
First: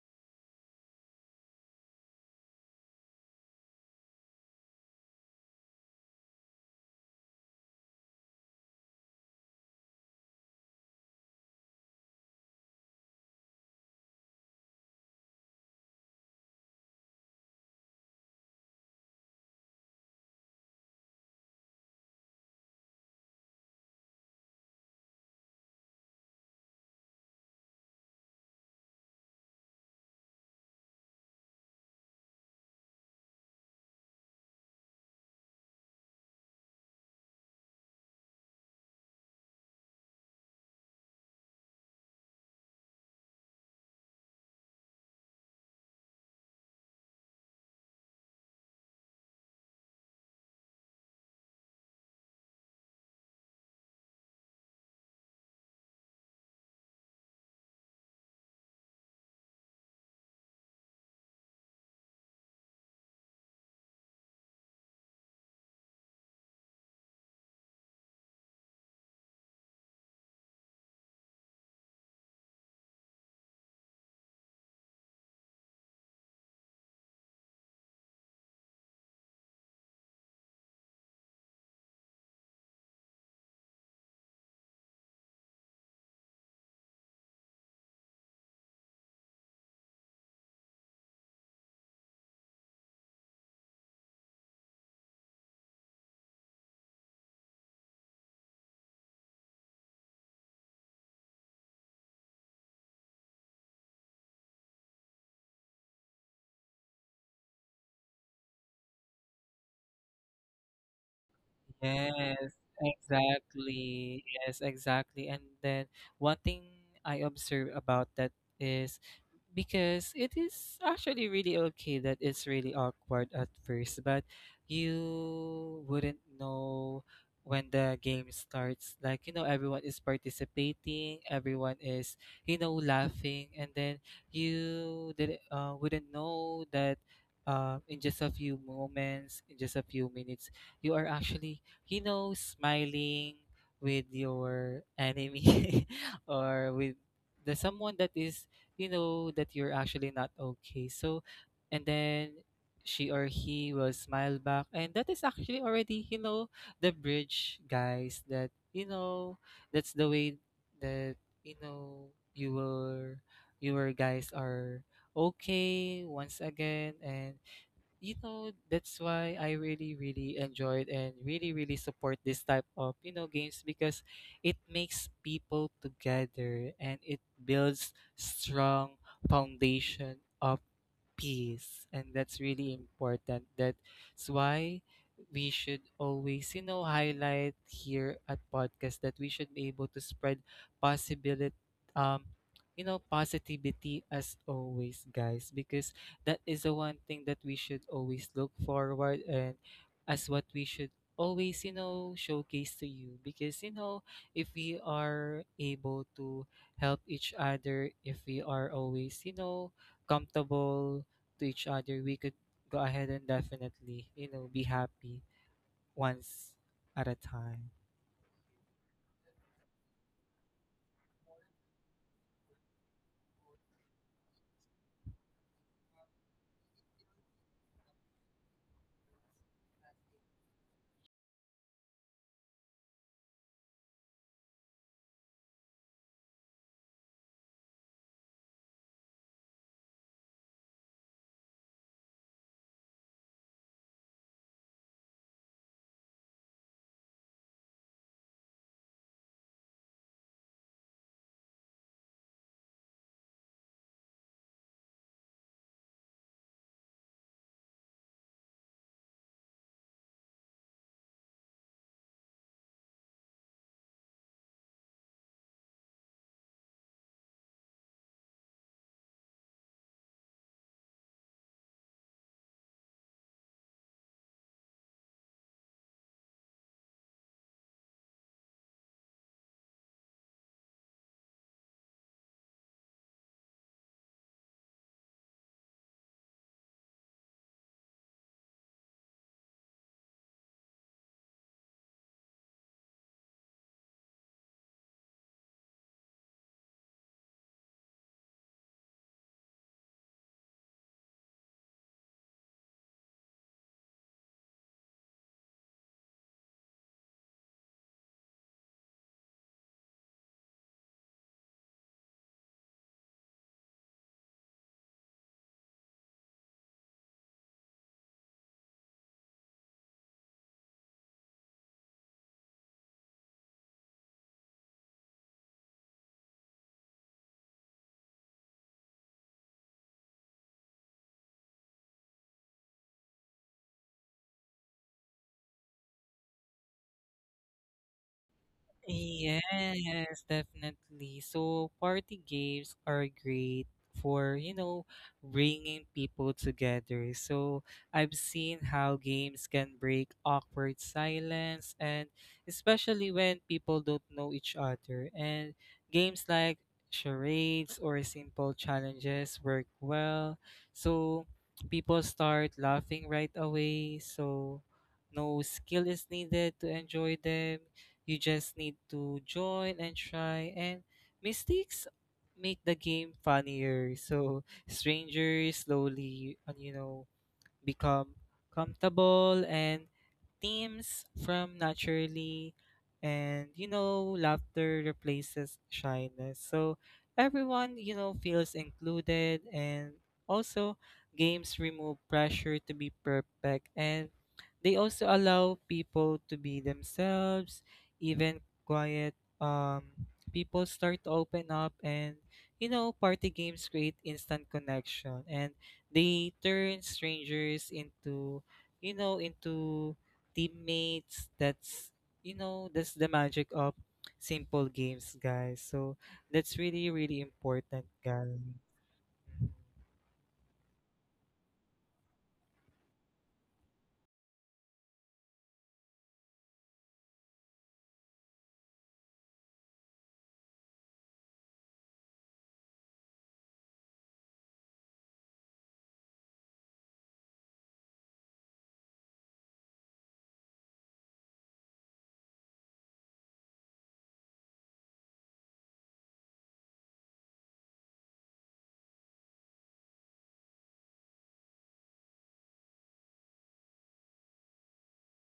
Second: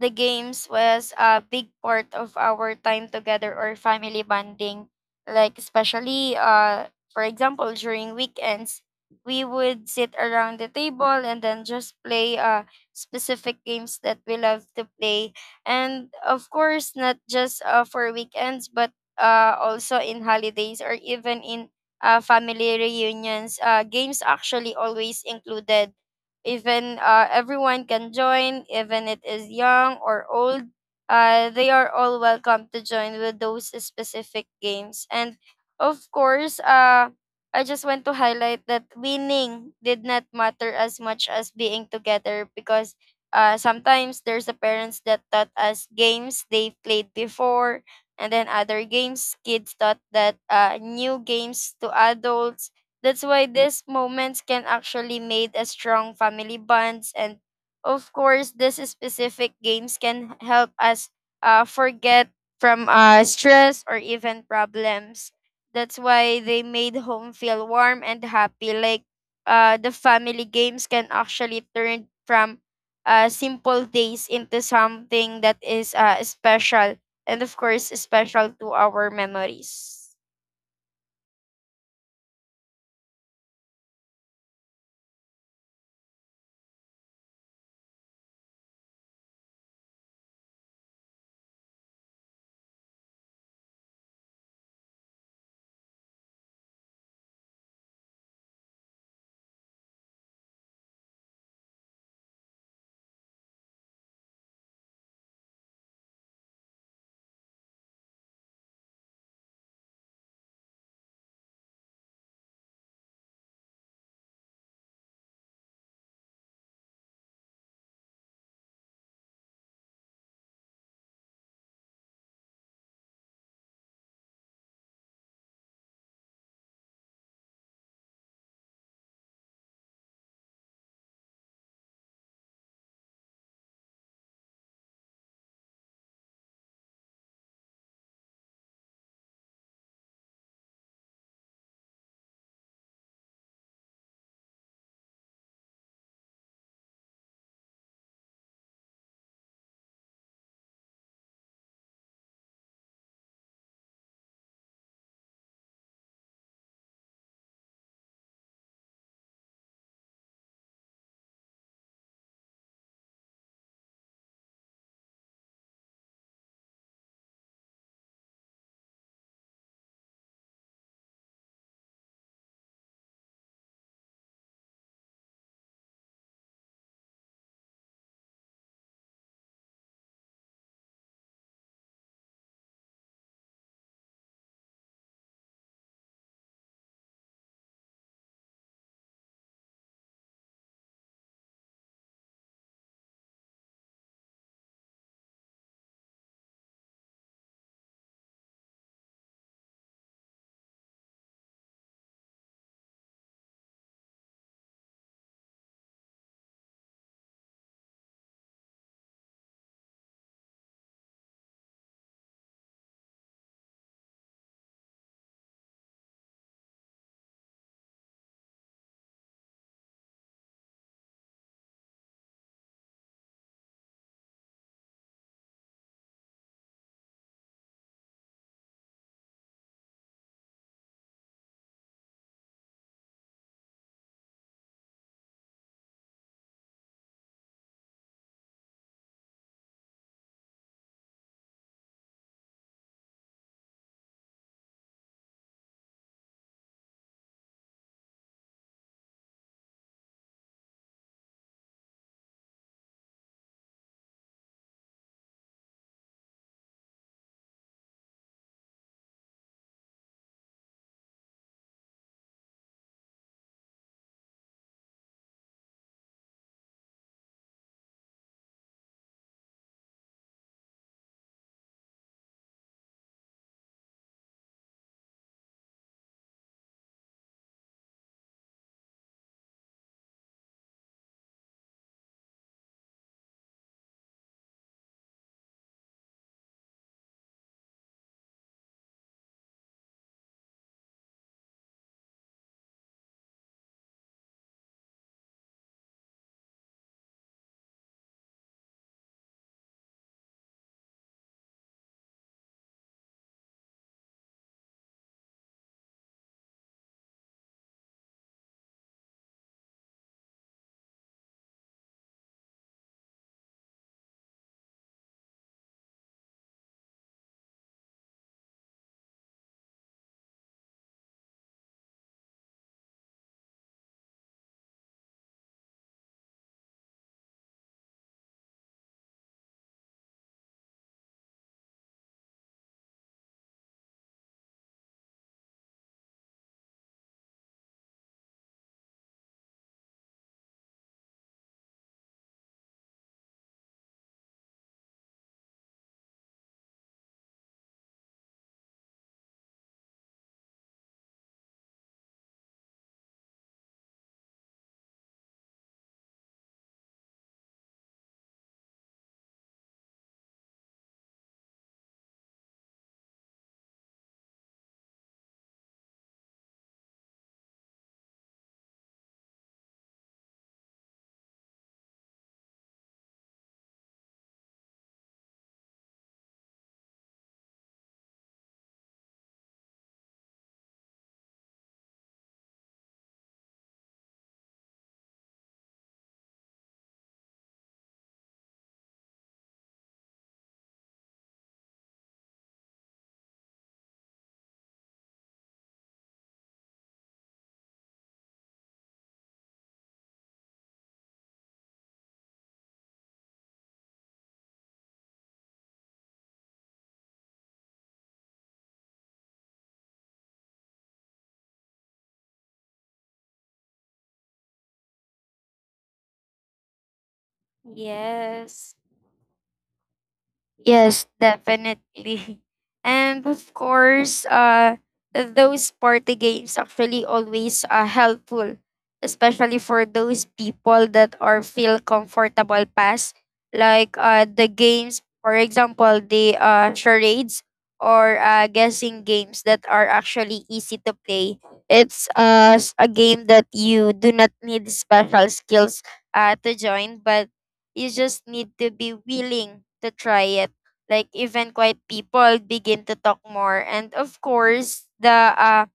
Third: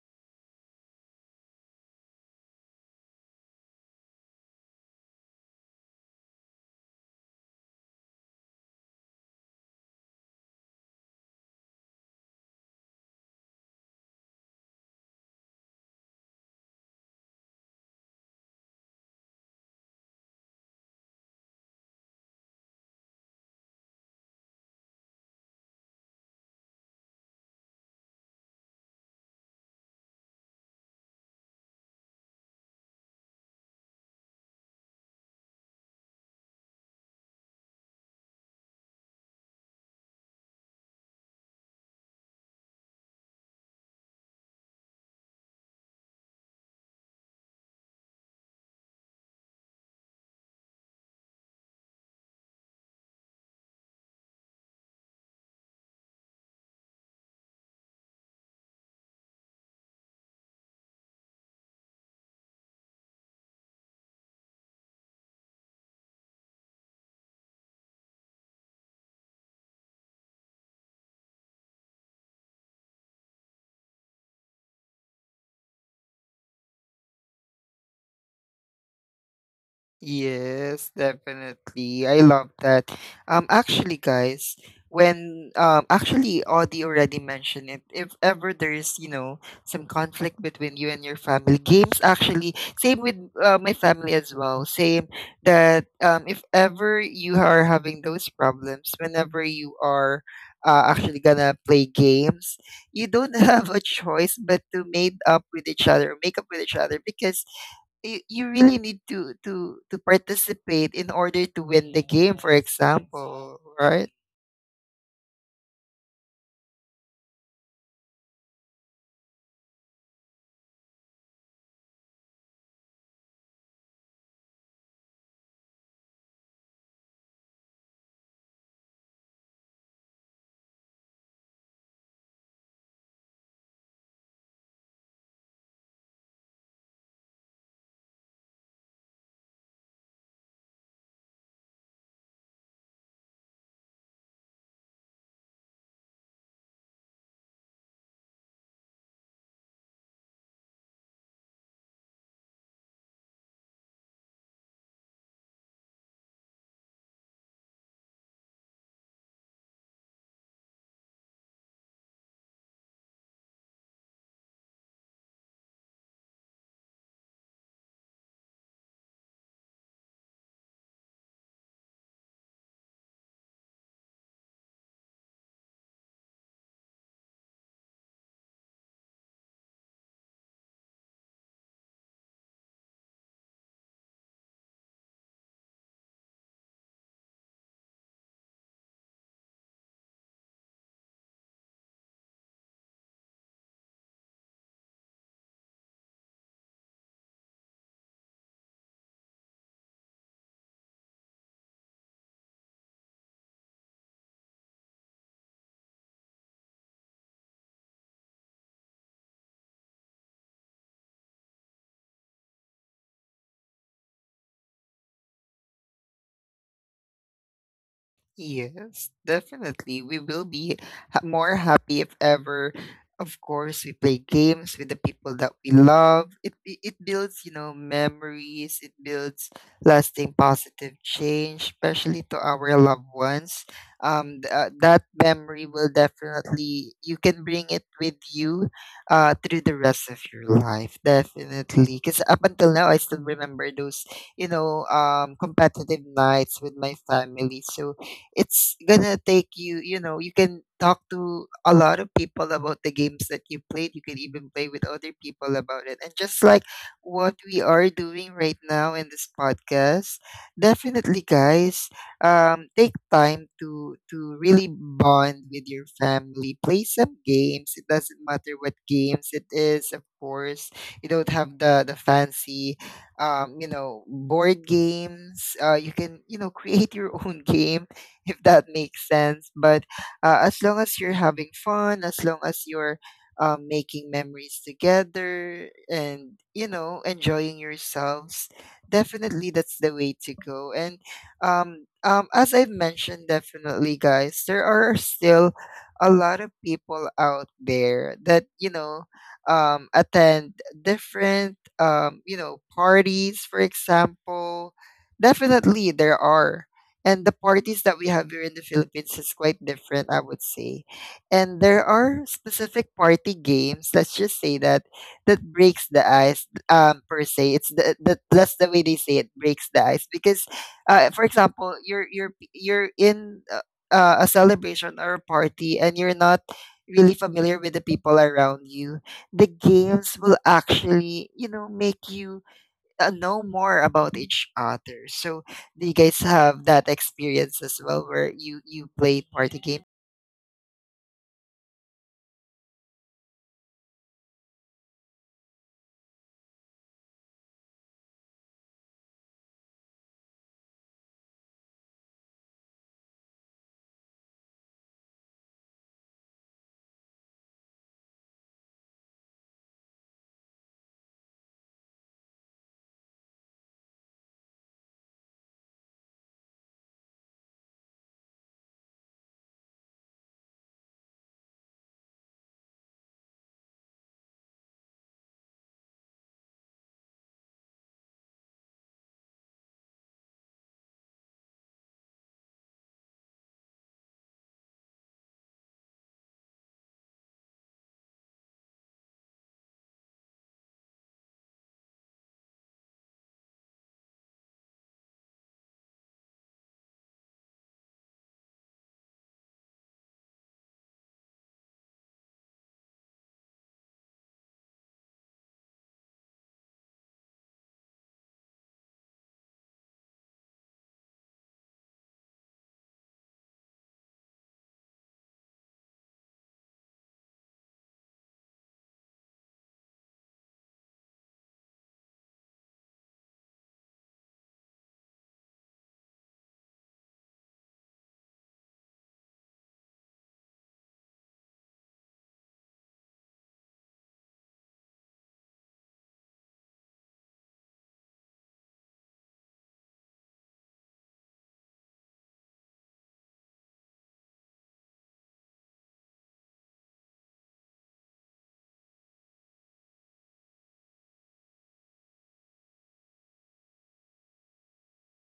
Speaker 2: the games was a big part of our time together or family bonding. Like, especially, for example, during weekends, we would sit around the table and then just play specific games that we love to play. And of course, not just for weekends, but also in holidays or even in family reunions, games actually always included. Even everyone can join, even it is young or old. They are all welcome to join with those specific games. And of course, I just want to highlight that winning did not matter as much as being together, because sometimes there's the parents that taught us games they played before, and then other games kids taught that new games to adults. That's why these moments can actually made a strong family bonds. And of course, these specific games can help us forget from stress or even problems. That's why they made home feel warm and happy. Like the family games can actually turn from simple days into something that is special, and of course special to our memories.
Speaker 1: Yes, definitely. I love that. Actually, guys, when actually, Audie already mentioned it. If ever there is, you know, some conflict between you and your family, games actually, same with my family as well. Same that if ever you are having those problems, whenever you are actually gonna play games, you don't (laughs) have a choice but to make up with each other, make up with each other, because you really need to participate in order to win the game, for
Speaker 3: Yes,
Speaker 1: example, right?
Speaker 3: exactly. Yes, exactly. And then one thing I observe about that is, because it is actually really okay that it's really awkward at first, but you wouldn't know when the game starts. Like, you know, everyone is participating, everyone is, you know, laughing, and then you wouldn't know that. In just a few moments, in just a few minutes, you are actually, you know, smiling with your enemy (laughs) or with the someone that is you know that you're actually not okay. So, and then she or he will smile back. And that is actually already, you know, the bridge, guys, that, you know, that's the way that, you know, you were, you were guys are okay once again. And you know that's why I really really enjoyed and really really support this type of you know games, because it makes people together and it builds strong foundation of peace, and that's really important. That's why we should always you know highlight here at podcast that we should be able to spread possibility, um you know, positivity as always, guys, because that is the one thing that we should always look forward, and as what we should always you know showcase to you. Because you know if we are able to help each other, if we are always you know comfortable to each other, we could go ahead and definitely, you know, be happy once at a time.
Speaker 1: Yes, definitely. We will be more happy if ever. Of course, we play games with the people that we love. It builds, you know, memories. It builds lasting positive change, especially to our loved ones. That memory will definitely, you can bring it with you, through the rest of your life. Definitely, because up until now, I still remember those you know, competitive nights with my family. So it's gonna take you, you know, you can talk to a lot of people about the games that you played, you can even play with other people about it, and just like what we are doing right now in this podcast. Definitely, guys, take time to really bond with your family, play some games. It doesn't matter what games it is. Of course, you don't have the fancy you know board games, you can you know (laughs) create your own game (laughs) if that makes sense. But as long as you're having fun, as long as you're making memories together and, you know, enjoying yourselves, definitely that's the way to go. And as I've mentioned, definitely, guys, there are still a lot of people out there that, you know, attend different you know parties for example definitely there are, and the parties that we have here in the Philippines is quite different, I would say. And there are specific party games. Let's just say that that breaks the ice, per se. It's the that's the way they say it breaks the ice because, for example, you're in a celebration or a party and you're not really familiar with the people around you. The games will actually, you know, make you know more about each other. So do you guys have that experience as well, where you played party games?
Speaker 3: Yes, definitely. So party games are great for, you know, bringing people together. So I've seen how games can break awkward silence, and especially when people don't know each other. And games like charades or simple challenges work well. So people start laughing right away. So no skill is needed to enjoy them. You just need to join and try, and mistakes make the game funnier. So strangers slowly, you know, become comfortable and themes from naturally, and you know, laughter replaces shyness. So everyone, you know, feels included, and also games remove pressure to be perfect, and they also allow people to be themselves, even quiet. Um, People start to open up, and you know party games create instant connection, and they turn strangers into you know into teammates. That's you know that's the magic of simple games, guys. So that's really really important, guys.
Speaker 2: Yes. Yes, definitely. (laughs) And of course, those party games actually always are helpful, especially for those people that are feel comfortable past. Like the games, for example, the charades or guessing games that are actually easy to play. It's a game that you do not need special skills to join, but you just need to be willing to try it. Like even quiet people begin to talk more. And of course, the uh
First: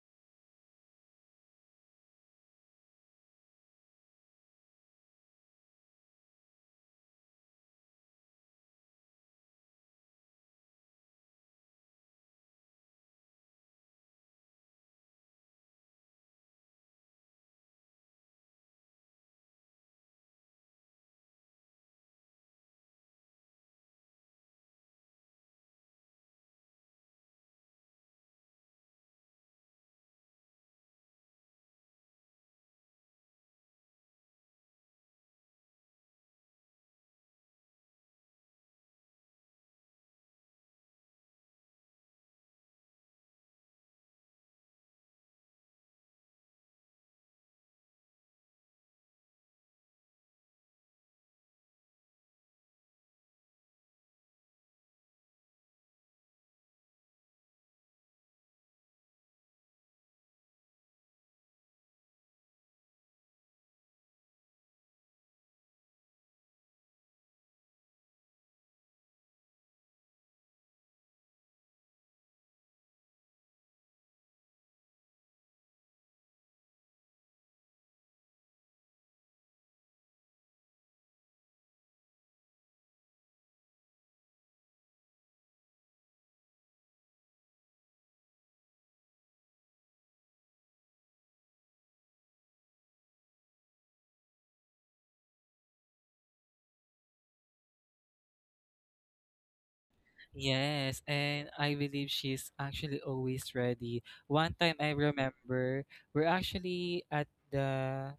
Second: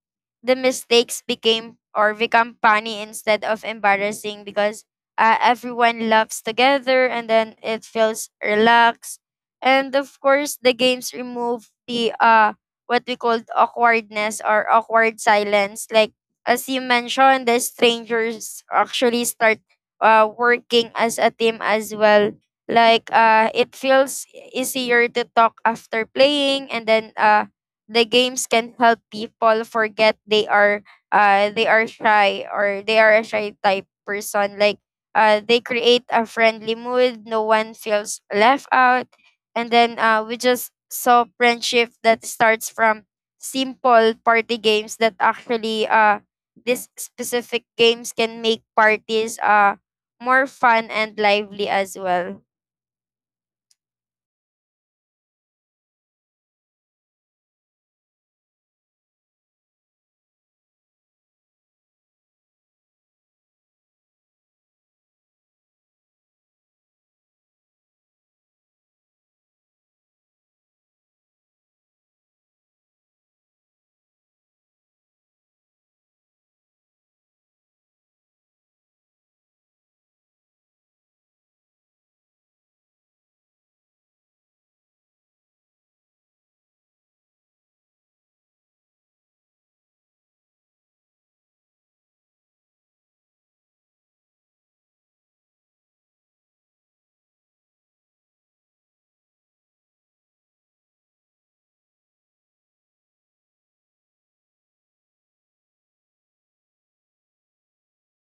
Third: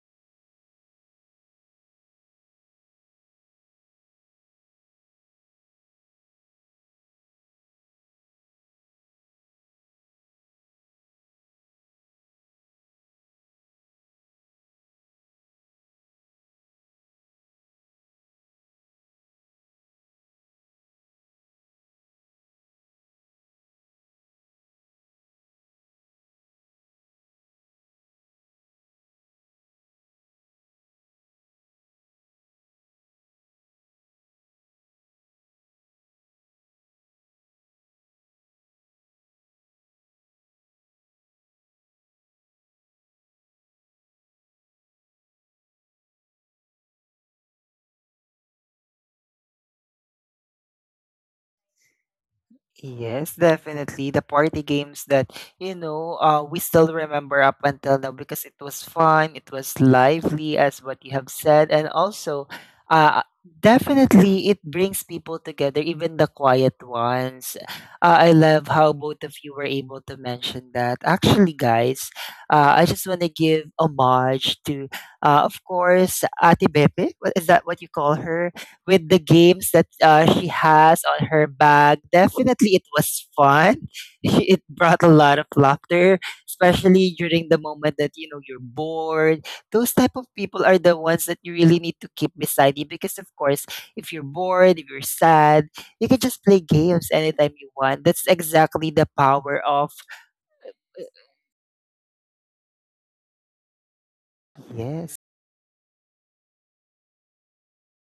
Speaker 2: the mistakes became or become funny instead of embarrassing, because everyone laughs together, and then it feels relaxed. And of course, the games remove the what we called awkwardness or awkward silence. Like as you mentioned, the strangers actually start working as a team as well. Like it feels easier to talk after playing. And then the games can help people forget they are shy, or they are a shy type person. Like they create a friendly mood. No one feels left out. And then we just saw friendship that starts from simple party games, that actually, these specific games can make parties more fun and lively as well.
Speaker 1: Yes, definitely. The party games that, you know, we still remember up until now because it was fun, it was lively, as what you have said. And also, uh, definitely it brings people together, even the quiet ones. I love how both of you were able to mention that. Actually, guys, I just want to give homage to, of course, Ate Bepe. What- Is that what you call her? With the games that she has on her bag. Definitely, it was fun. (laughs) It brought a lot of laughter, especially during the moment that you know you're bored. Those type of people are the ones that you really need to keep beside you because, of course, if you're bored, if you're sad, you can just play games anytime you want. That's exactly the power of.
Speaker 3: Yes, and I believe she's actually always ready. One time I
Speaker 1: Yes.
Speaker 3: remember we're actually at the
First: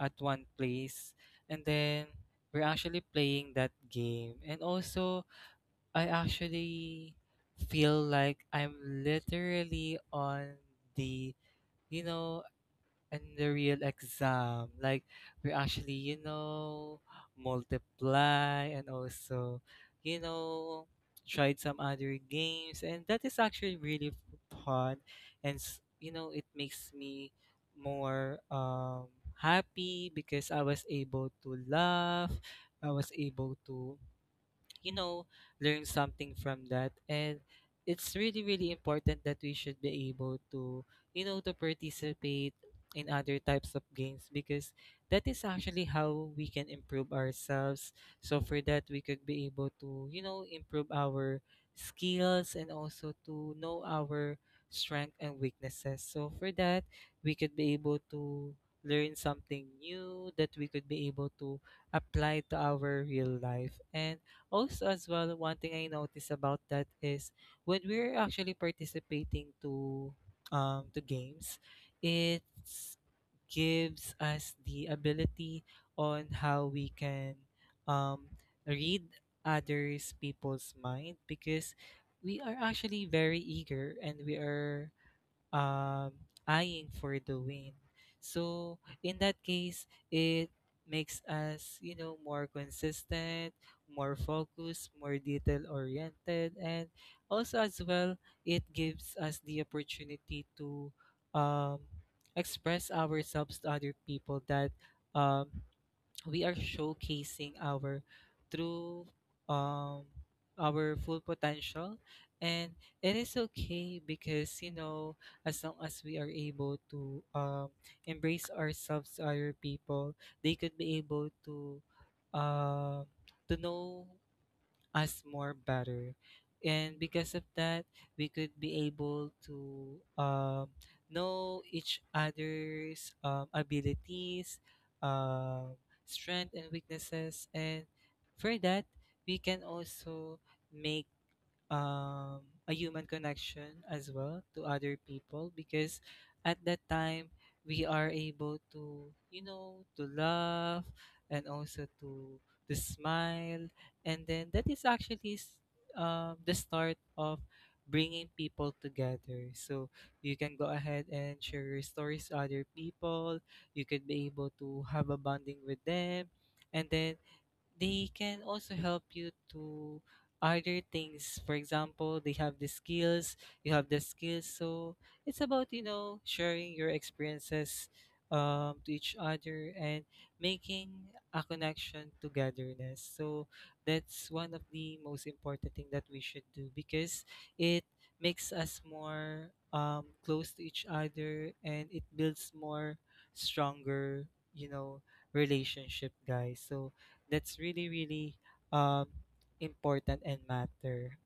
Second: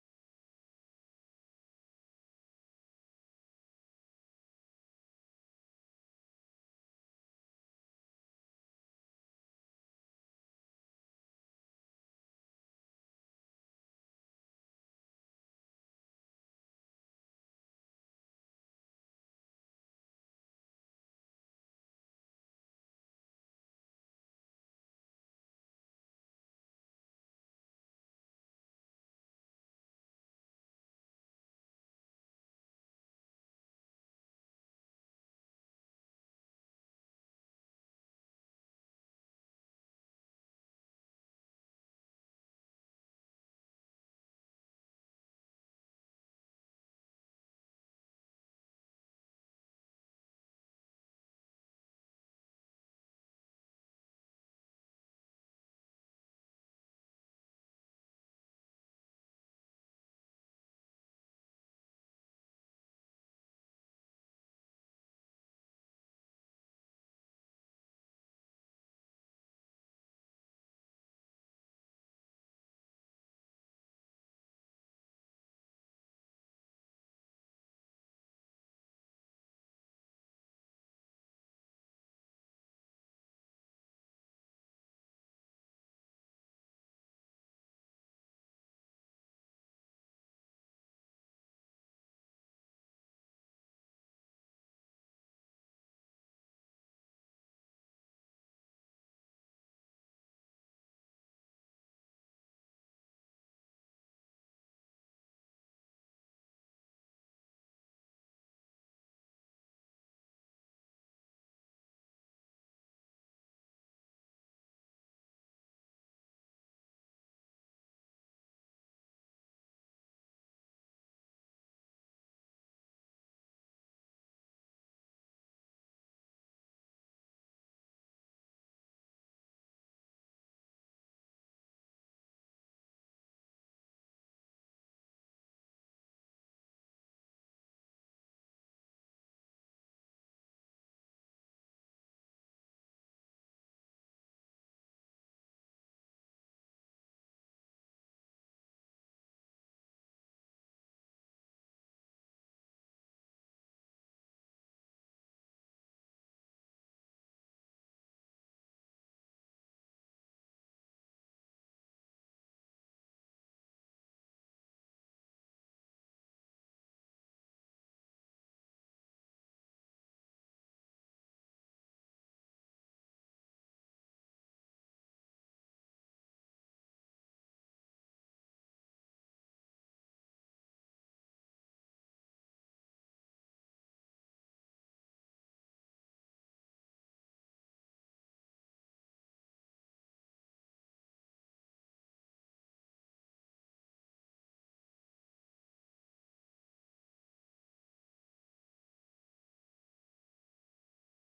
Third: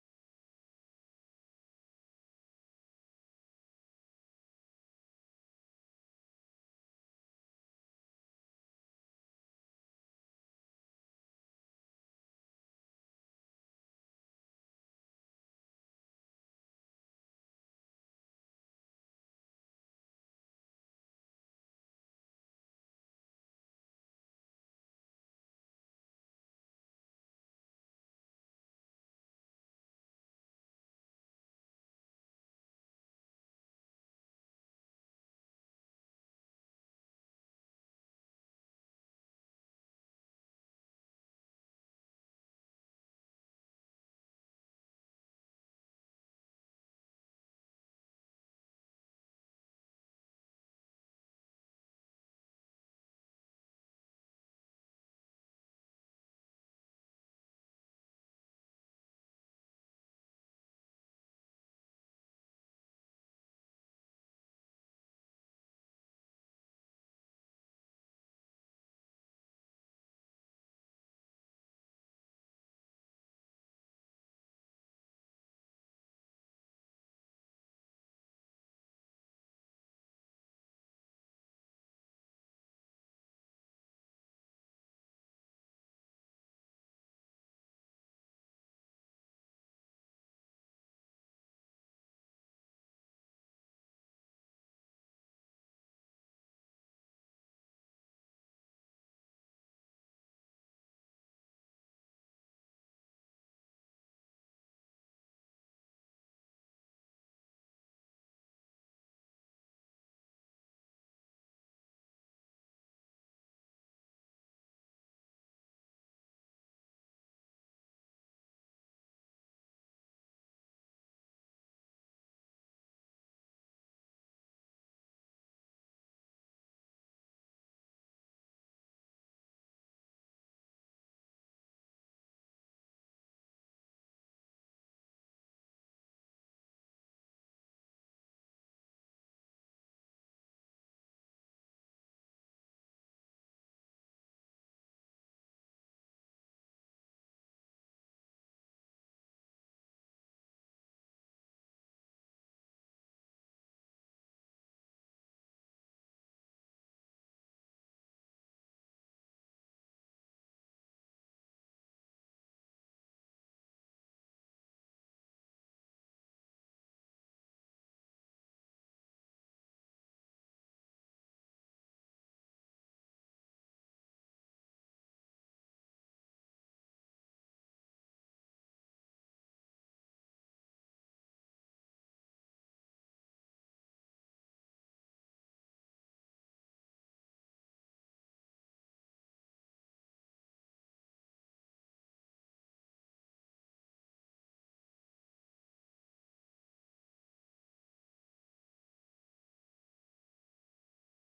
Speaker 3: at one place, and then we're actually playing that game. And also I actually feel like I'm literally on the you know and the real exam. Like, we actually you know multiply and also you know tried some other games, and that is actually really fun, you know it makes me more happy because I was able to laugh, I was able to you know, learn something from that. And it's really, really important that we should be able to, you know, to participate in other types of games, because that is actually how we can improve ourselves. So for that, we could be able to, you know, improve our skills and also to know our strength and weaknesses. So for that, we could be able to learn something new that we could be able to apply to our real life. And also, as well, one thing I notice about that is when we're actually participating to to games, it gives us the ability on how we can um read others people's mind, because we are actually very eager and we are um, eyeing for the win. So in that case, it makes us, you know, more consistent, more focused, more detail oriented, and also as well, it gives us the opportunity to um, express ourselves to other people that um, we are showcasing our true um our full potential. And it is okay because you know as long as we are able to embrace ourselves to other people, they could be able um to know us more better. And because of that, we could be able to know each other's abilities, um, strength, and weaknesses. And for that, we can also make um, a human connection as well to other people, because at that time we are able to you know to laugh and also to smile, and then that is actually the start of bringing people together. So you can go ahead and share your stories to other people, you could be able to have a bonding with them, and then they can also help you to other things. For example, they have the skills, you have the skills, so it's about you know sharing your experiences to each other and making a connection togetherness. So that's one of the most important thing that we should do, because it makes us more close to each other, and it builds more stronger you know relationship, guys. So that's really, really um important and matter.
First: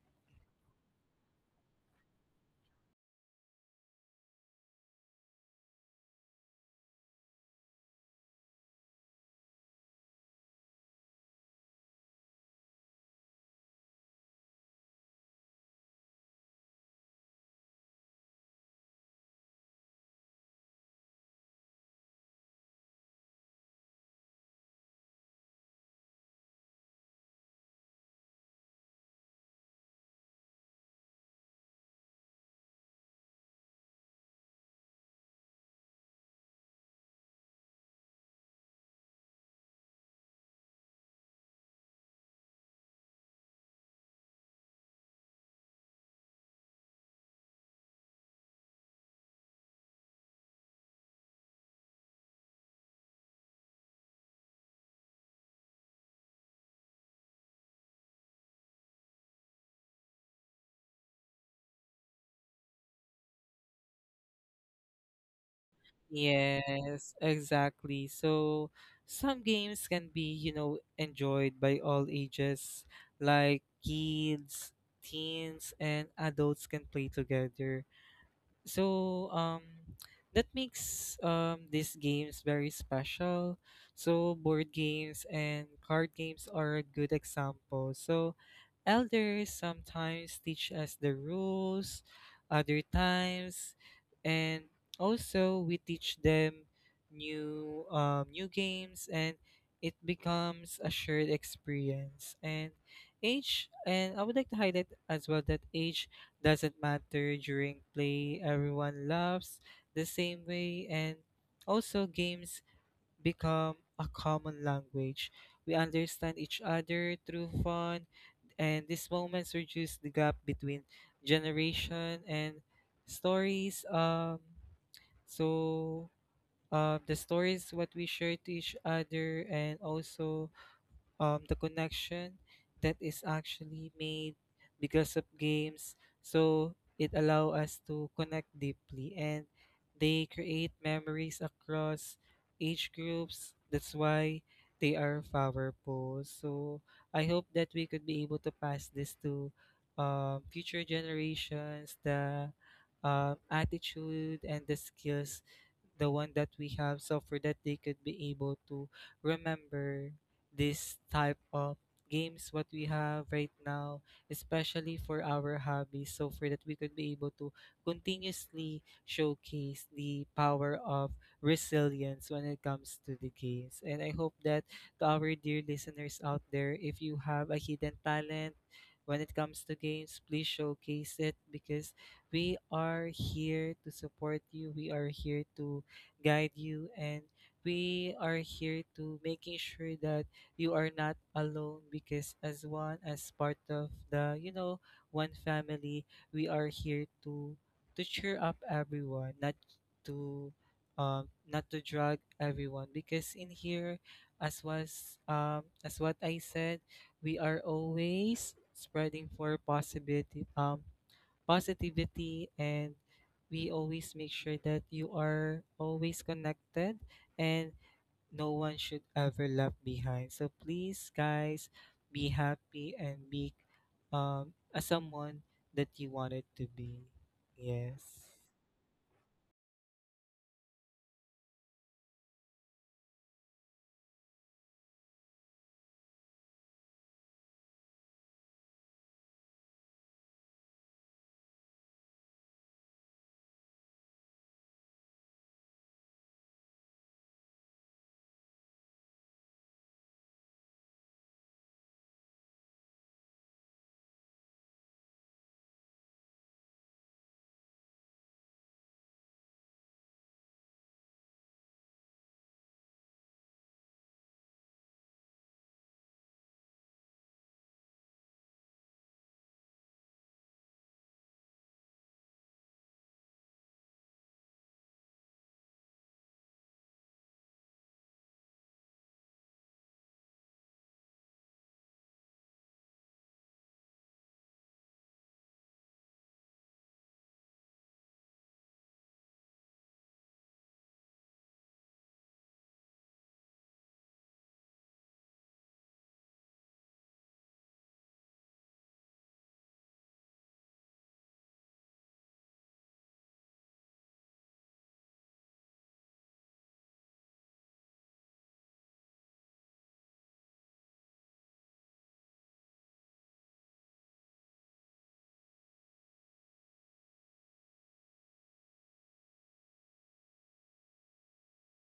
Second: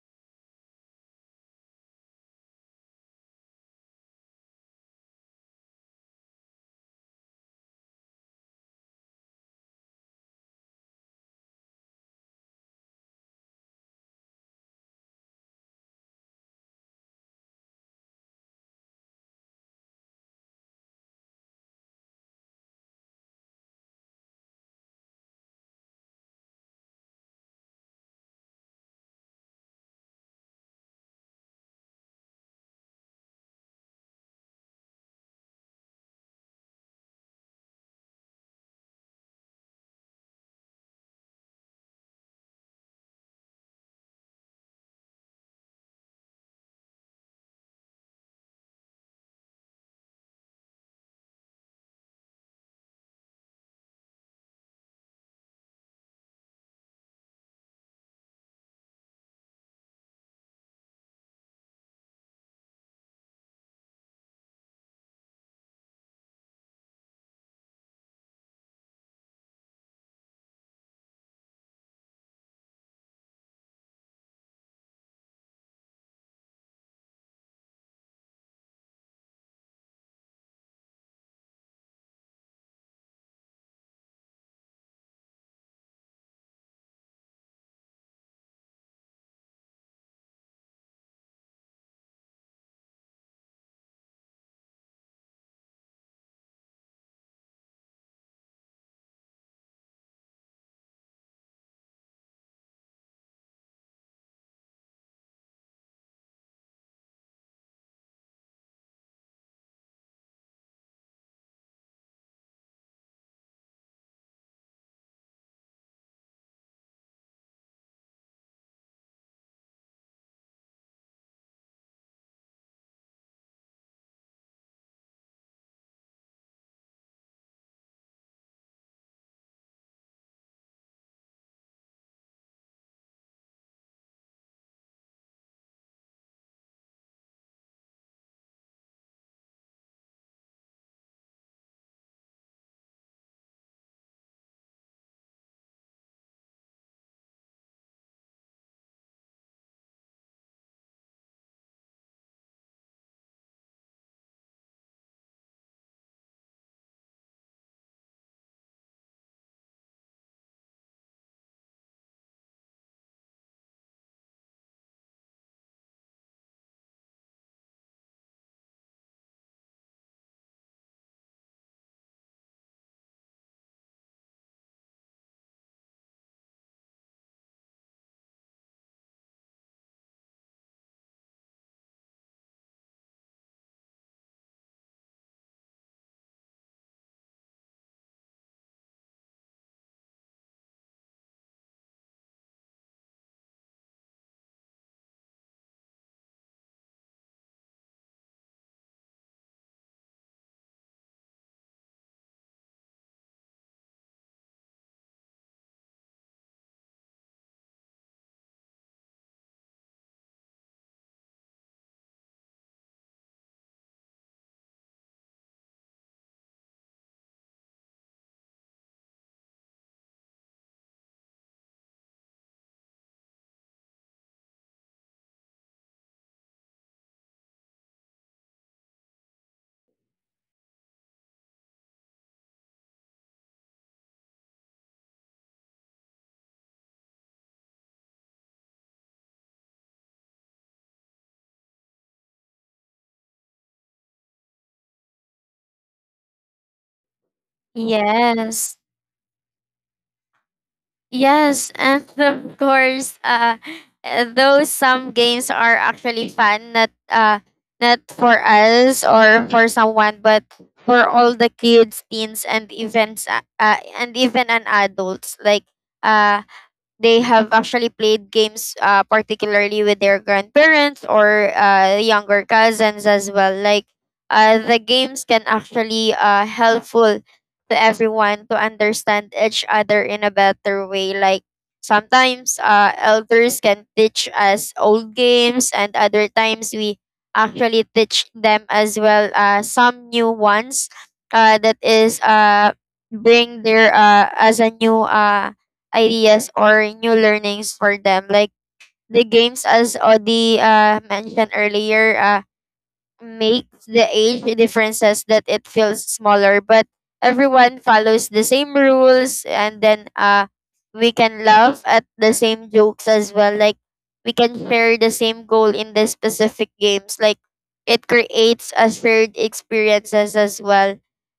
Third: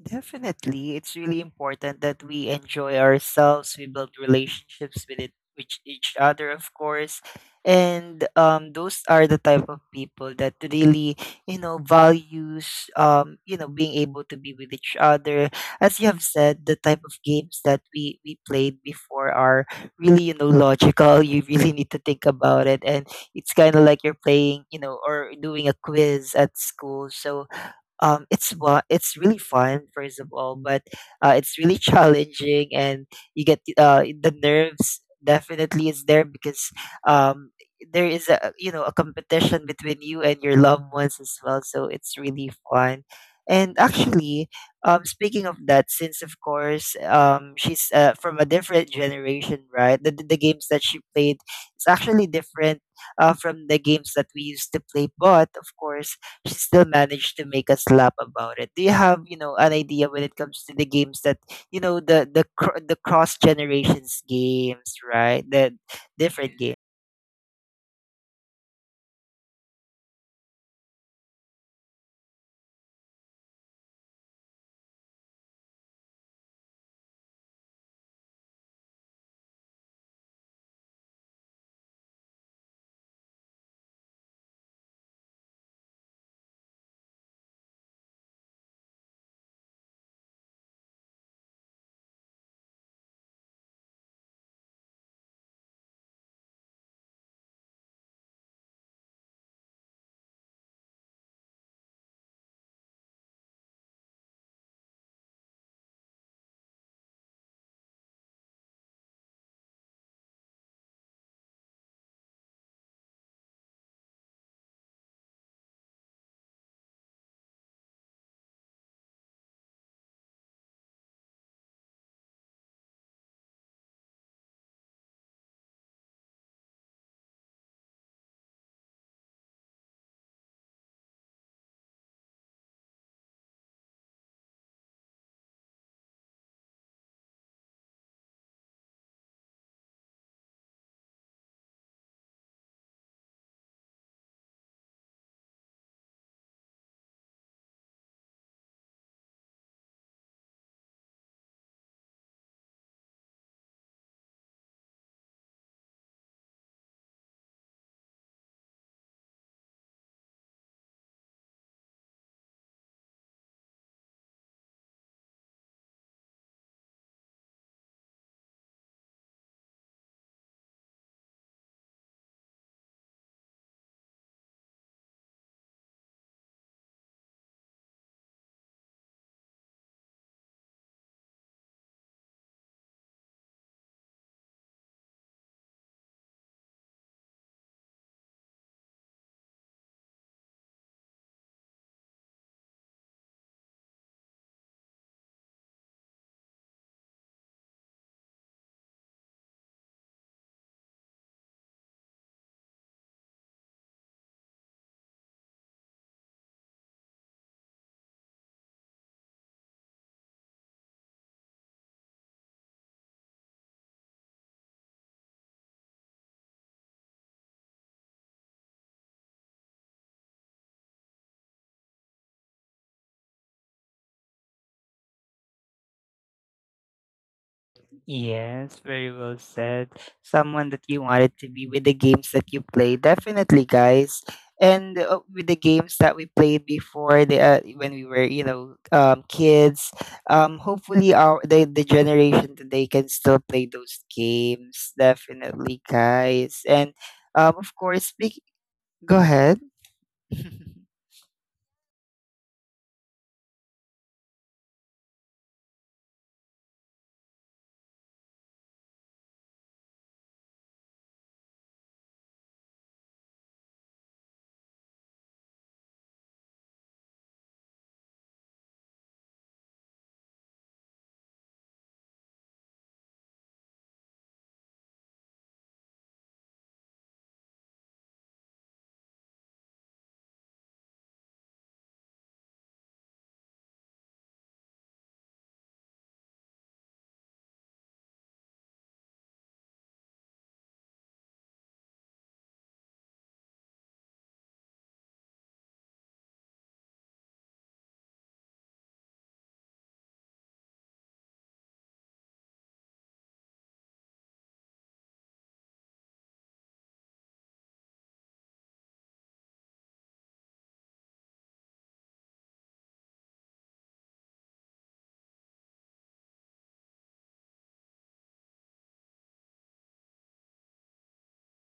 Speaker 1: Definitely, it's really important that we enjoy ourselves. We build relationships with it, with each other, of course, and those are the type of people that really, you know, values, you know, being able to be with each other. As you have said, the type of games that we played before are really, you know, logical. (laughs) You really need to think about it, and it's kind of like you're playing, you know, or doing a quiz at school. So it's really fun first of all, but it's really challenging, and you get the nerves definitely is there because um, there is a you know a competition between you and your loved ones as well. So it's really fun, and actually, speaking of that, since of course she's from a different generation, right? The games that she played is actually different from the games that we used to play, but of course she still managed to make us laugh about it. Do you have, you know, an idea when it comes to the games that, you know, the cross generations games, right? The different.
Speaker 3: Yes, exactly. So some games can be, you know, enjoyed by all ages, like kids, teens, and adults can play together. So that makes these games very special. So board games and card games are a good example. So elders sometimes teach us the rules, other times, and also we teach them new new games, and it becomes a shared experience. And age, and I would like to highlight as well that age doesn't matter during play. Everyone loves the same way, and also games become a common language. We understand each other through fun, and these moments reduce the gap between generation and stories. So the stories what we share to each other, and also the connection that is actually made because of games. So it allow us to connect deeply, and they create memories across age groups. That's why they are powerful. So I hope that we could be able to pass this to future generations, the attitude and the skills, the one that we have, so for that they could be able to remember this type of games what we have right now, especially for our hobbies, so for that we could be able to continuously showcase the power of resilience when it comes to the games. And I hope that, to our dear listeners out there, if you have a hidden talent when it comes to games, please showcase it, because we are here to support you, we are here to guide you, and we are here to making sure that you are not alone, because as one, as part of the one family, we are here to cheer up everyone, to not to drag everyone, because in here, as what I said, we are always spreading for possibility positivity, and we always make sure that you are always connected and no one should ever left behind. So please, guys, be happy and be a someone that you wanted to be. Yes.
Speaker 1: Yes, very well said. Someone that you wanted to be with the games that you play, definitely, guys. And with the games that we played before, the when we were, you know, kids. Hopefully, the generation today can still play those games. Definitely, guys. And of course, speak.
Speaker 2: Yes.
Speaker 1: Go ahead. (laughs)
Speaker 2: Yes, and (laughs) of course, though some games are actually fun, not not for us or for someone, but for all the kids, teens, and events, and even an adults. Like, uh, they have actually played games particularly with their grandparents or younger cousins as well. Like the games can actually helpful to everyone to understand each other in a better way. Like sometimes elders can teach us old games, and other times we actually teach them as well some new ones that is bring their as a new ideas or new learnings for them. Like the games, as Odi mentioned earlier, makes the age differences that it feels smaller, but everyone follows the same rules. And then we can laugh at the same jokes as well. Like we can share the same goal in the specific games. Like it creates a shared experiences as well.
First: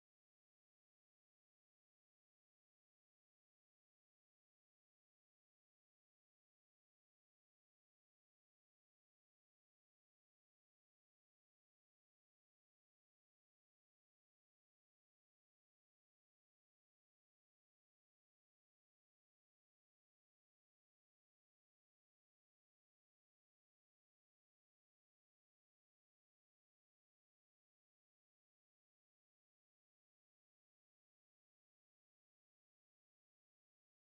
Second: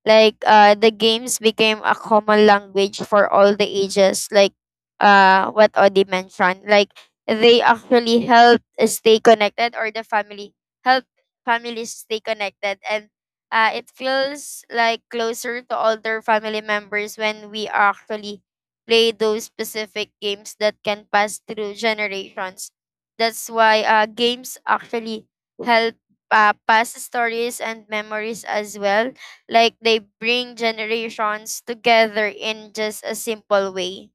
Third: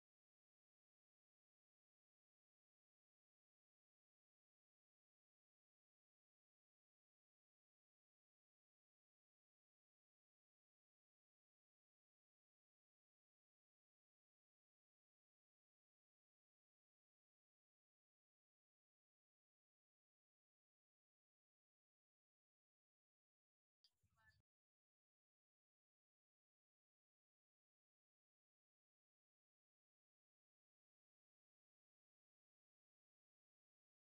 Speaker 2: Like the games became a common language for all the ages. Like what Odi mentioned, like they actually help stay connected, or the family help families stay connected. And it feels like closer to older family members when we actually play those specific games that can pass through generations. That's why games actually help pass stories and memories as well. Like they bring generations together in just a simple way.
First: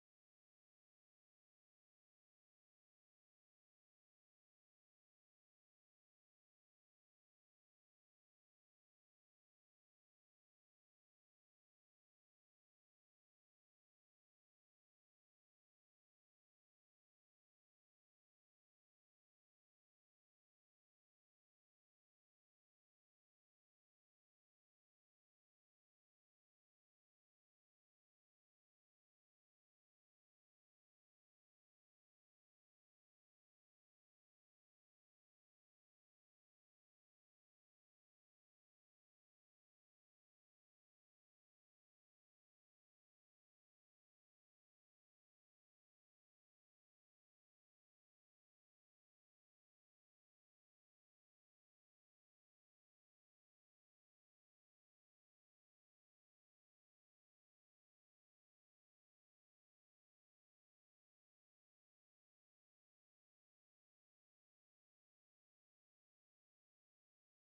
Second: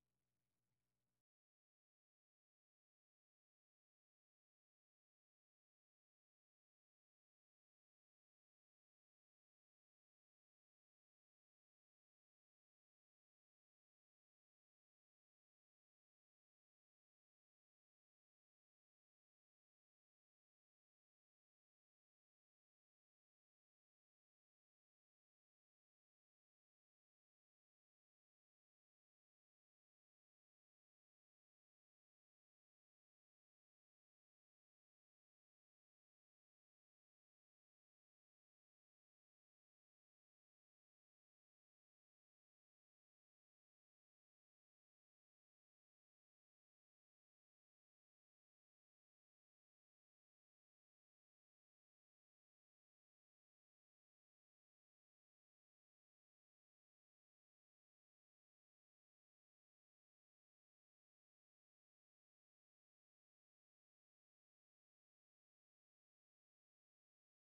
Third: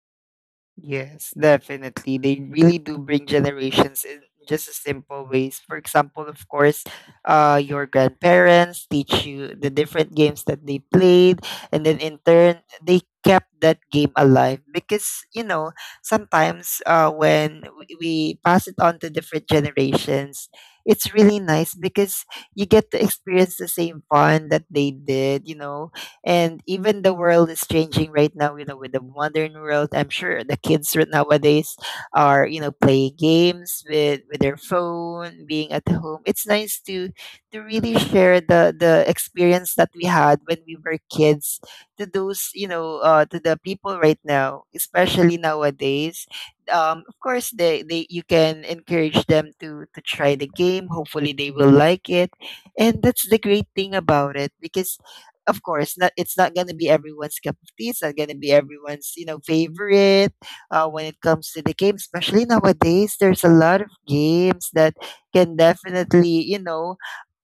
Speaker 1: Yes, definitely. They really do bring generations in just a simple ways. For example, of course, your grandparents teach you the different games that they played, and then in turn, they kept that game alive because you know sometimes we pass it on to different generations, it's really nice because you get to experience the same fun that they did. You know, and even the world is changing right now, you know, with the modern world. I'm sure the kids right nowadays are you know playing games with their phone being at home. It's nice to really share the experience that we had when we were kids to those you know to the people right now, especially nowadays. Of course they, you can encourage them to try the game, hopefully they will like it, and that's the great thing about it because of course not, it's not going to be everyone's cup of tea, it's not going to be everyone's you know favorite when it comes to the game. Especially nowadays, there's a lot of games that can definitely you know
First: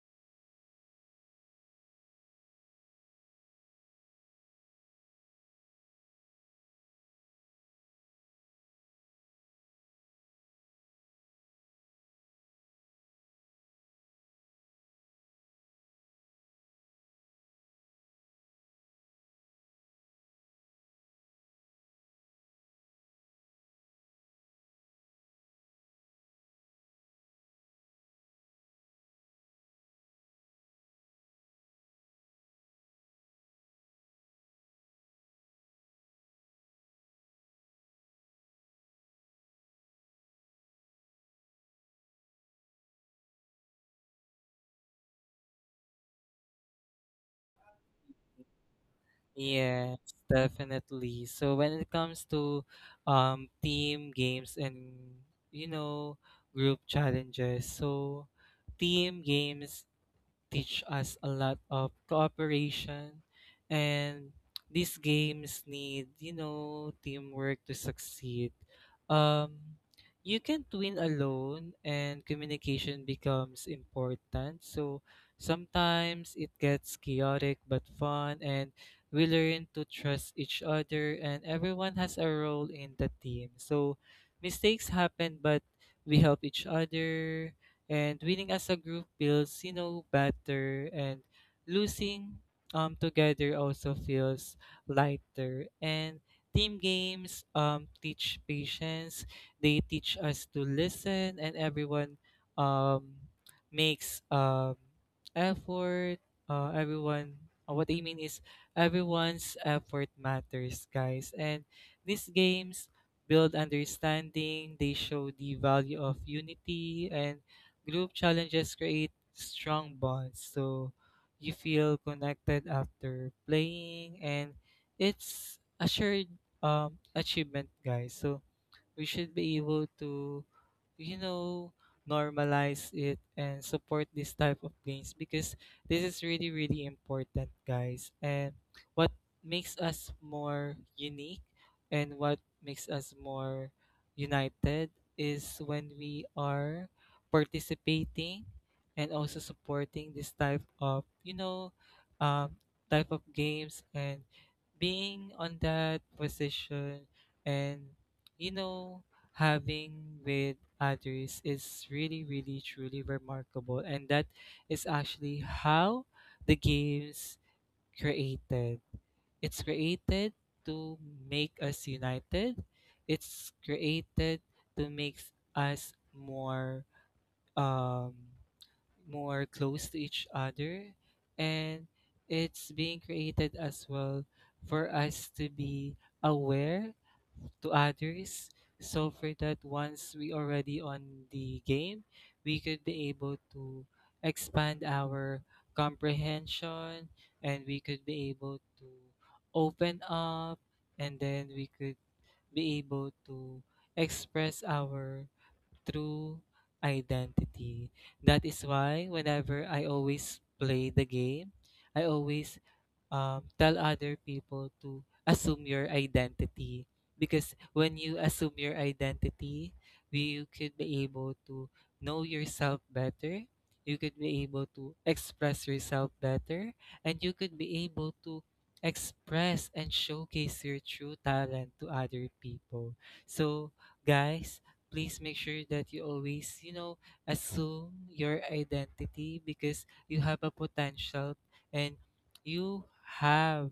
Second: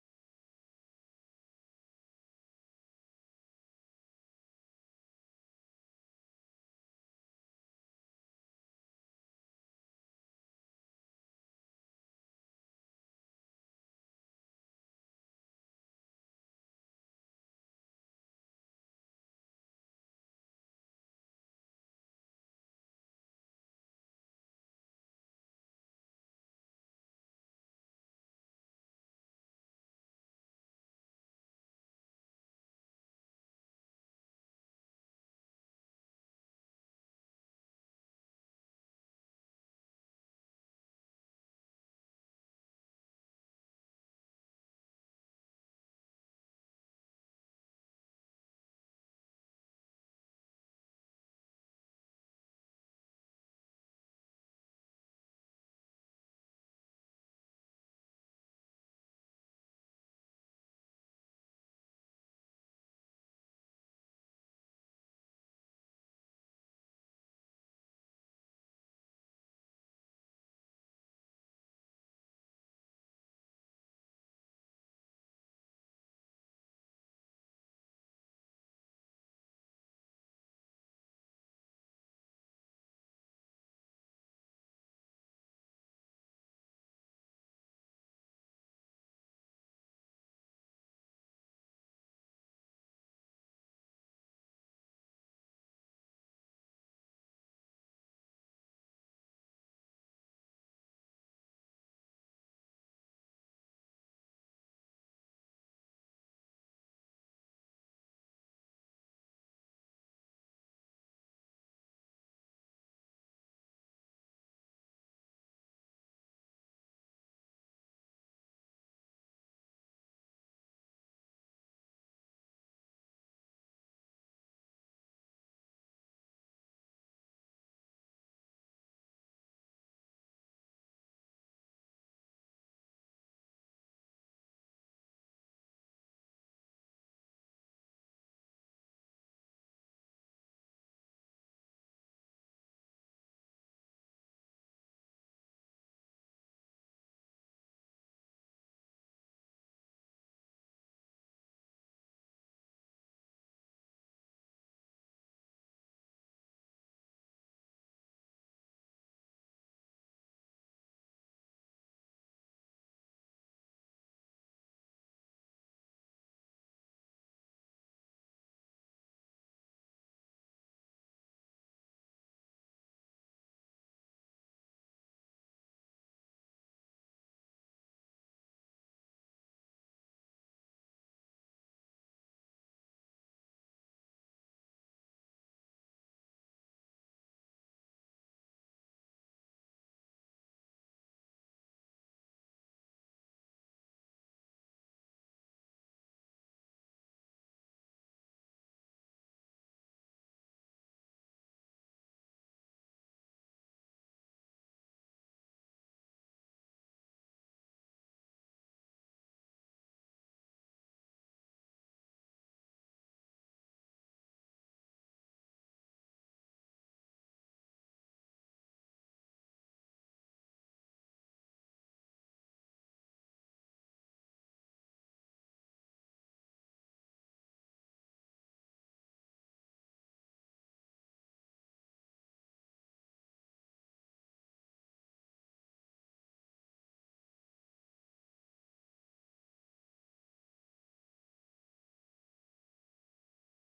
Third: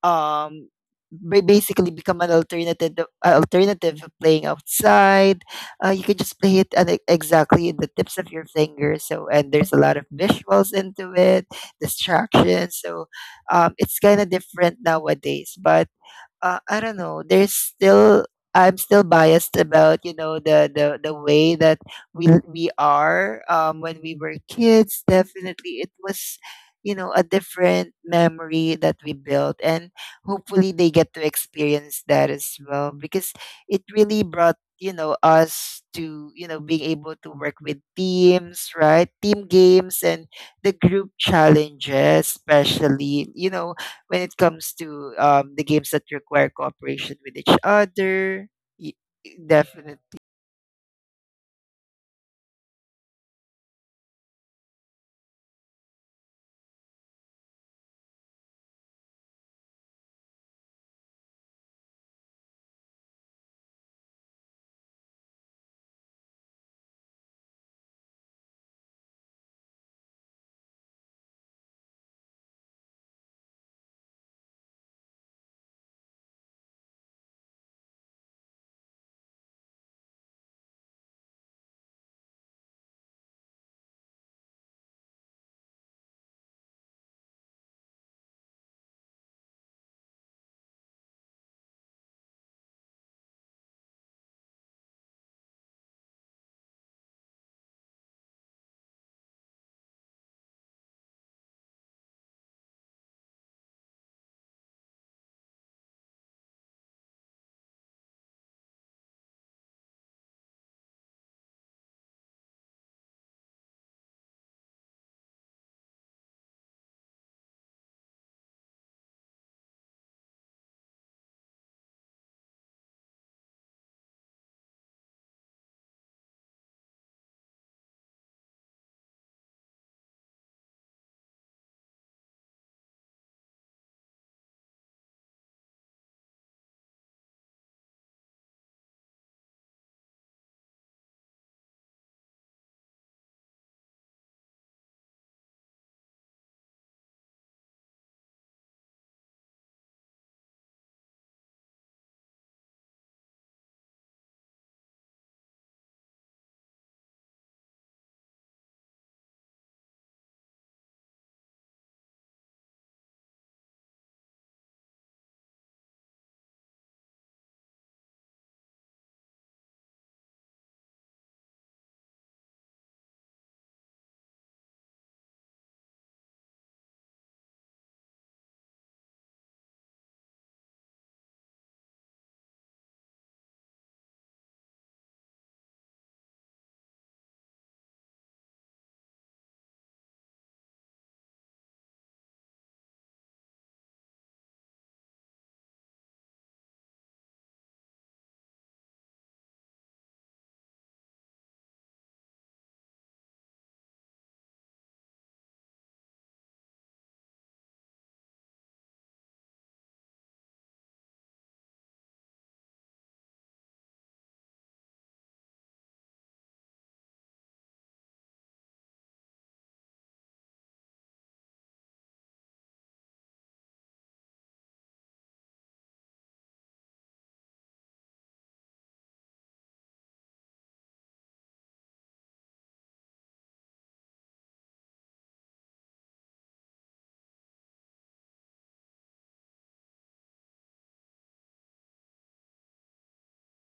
Speaker 1: um basically become an alternative of playing outside. You can just play it at exactly in the tips of your fingers, so and there's a lot of visuals into it, distractions. So it's kind of different nowadays but I don't know. There's still, I'm still biased about you know the way that we are when we were kids. Definitely, it was you know a different memory that we built, and hopefully they get to experience that as well because it really brought you know us to you know being able to work with teams, right? Team games and the group challenges, especially you know when it comes to the games that require cooperation with each other. y- Yeah.
Speaker 3: Yes,
Speaker 1: Definitely.
Speaker 3: definitely. So when it comes to team games and you know group challenges, so team games teach us a lot of cooperation, and these games need, you know, teamwork to succeed. um you can't win alone, and communication becomes important. So sometimes it gets chaotic but fun, and we learn to trust each other, and everyone has a role in the team. So mistakes happen, but we help each other, and winning as a group feels, you know, better, and losing together also feels lighter. And team games teach patience, they teach us to listen, and everyone um makes effort. Everyone, what I mean is, everyone's effort matters, guys. And these games build understanding, they show the value of unity. And group challenges create strong bonds, so you feel connected after playing, and it's a shared achievement, guys. So we should be able to, you know, normalize it and support this type of games, because this is really, really important, guys. And what makes us more unique and what makes us more united is when we are participating and also supporting this type of, you know, um, type of games, and being on that position and, you know, having with others is really, really, truly remarkable. And that is actually how the games created. It's created to make us united. It's created to make us um more close to each other, and it's being created as well for us to be aware to others, so for that once we already on the game, we could be able to expand our comprehension, and we could be able to open up, and then we could be able to express our true identity. That is why, whenever I always play the game, I always tell other people to assume your identity, because when you assume your identity you could be able to know yourself better, you could be able to express yourself better, and you could be able to express and showcase your true talent to other people. So guys, please make sure that you always, assume your identity, because you have a potential, and you have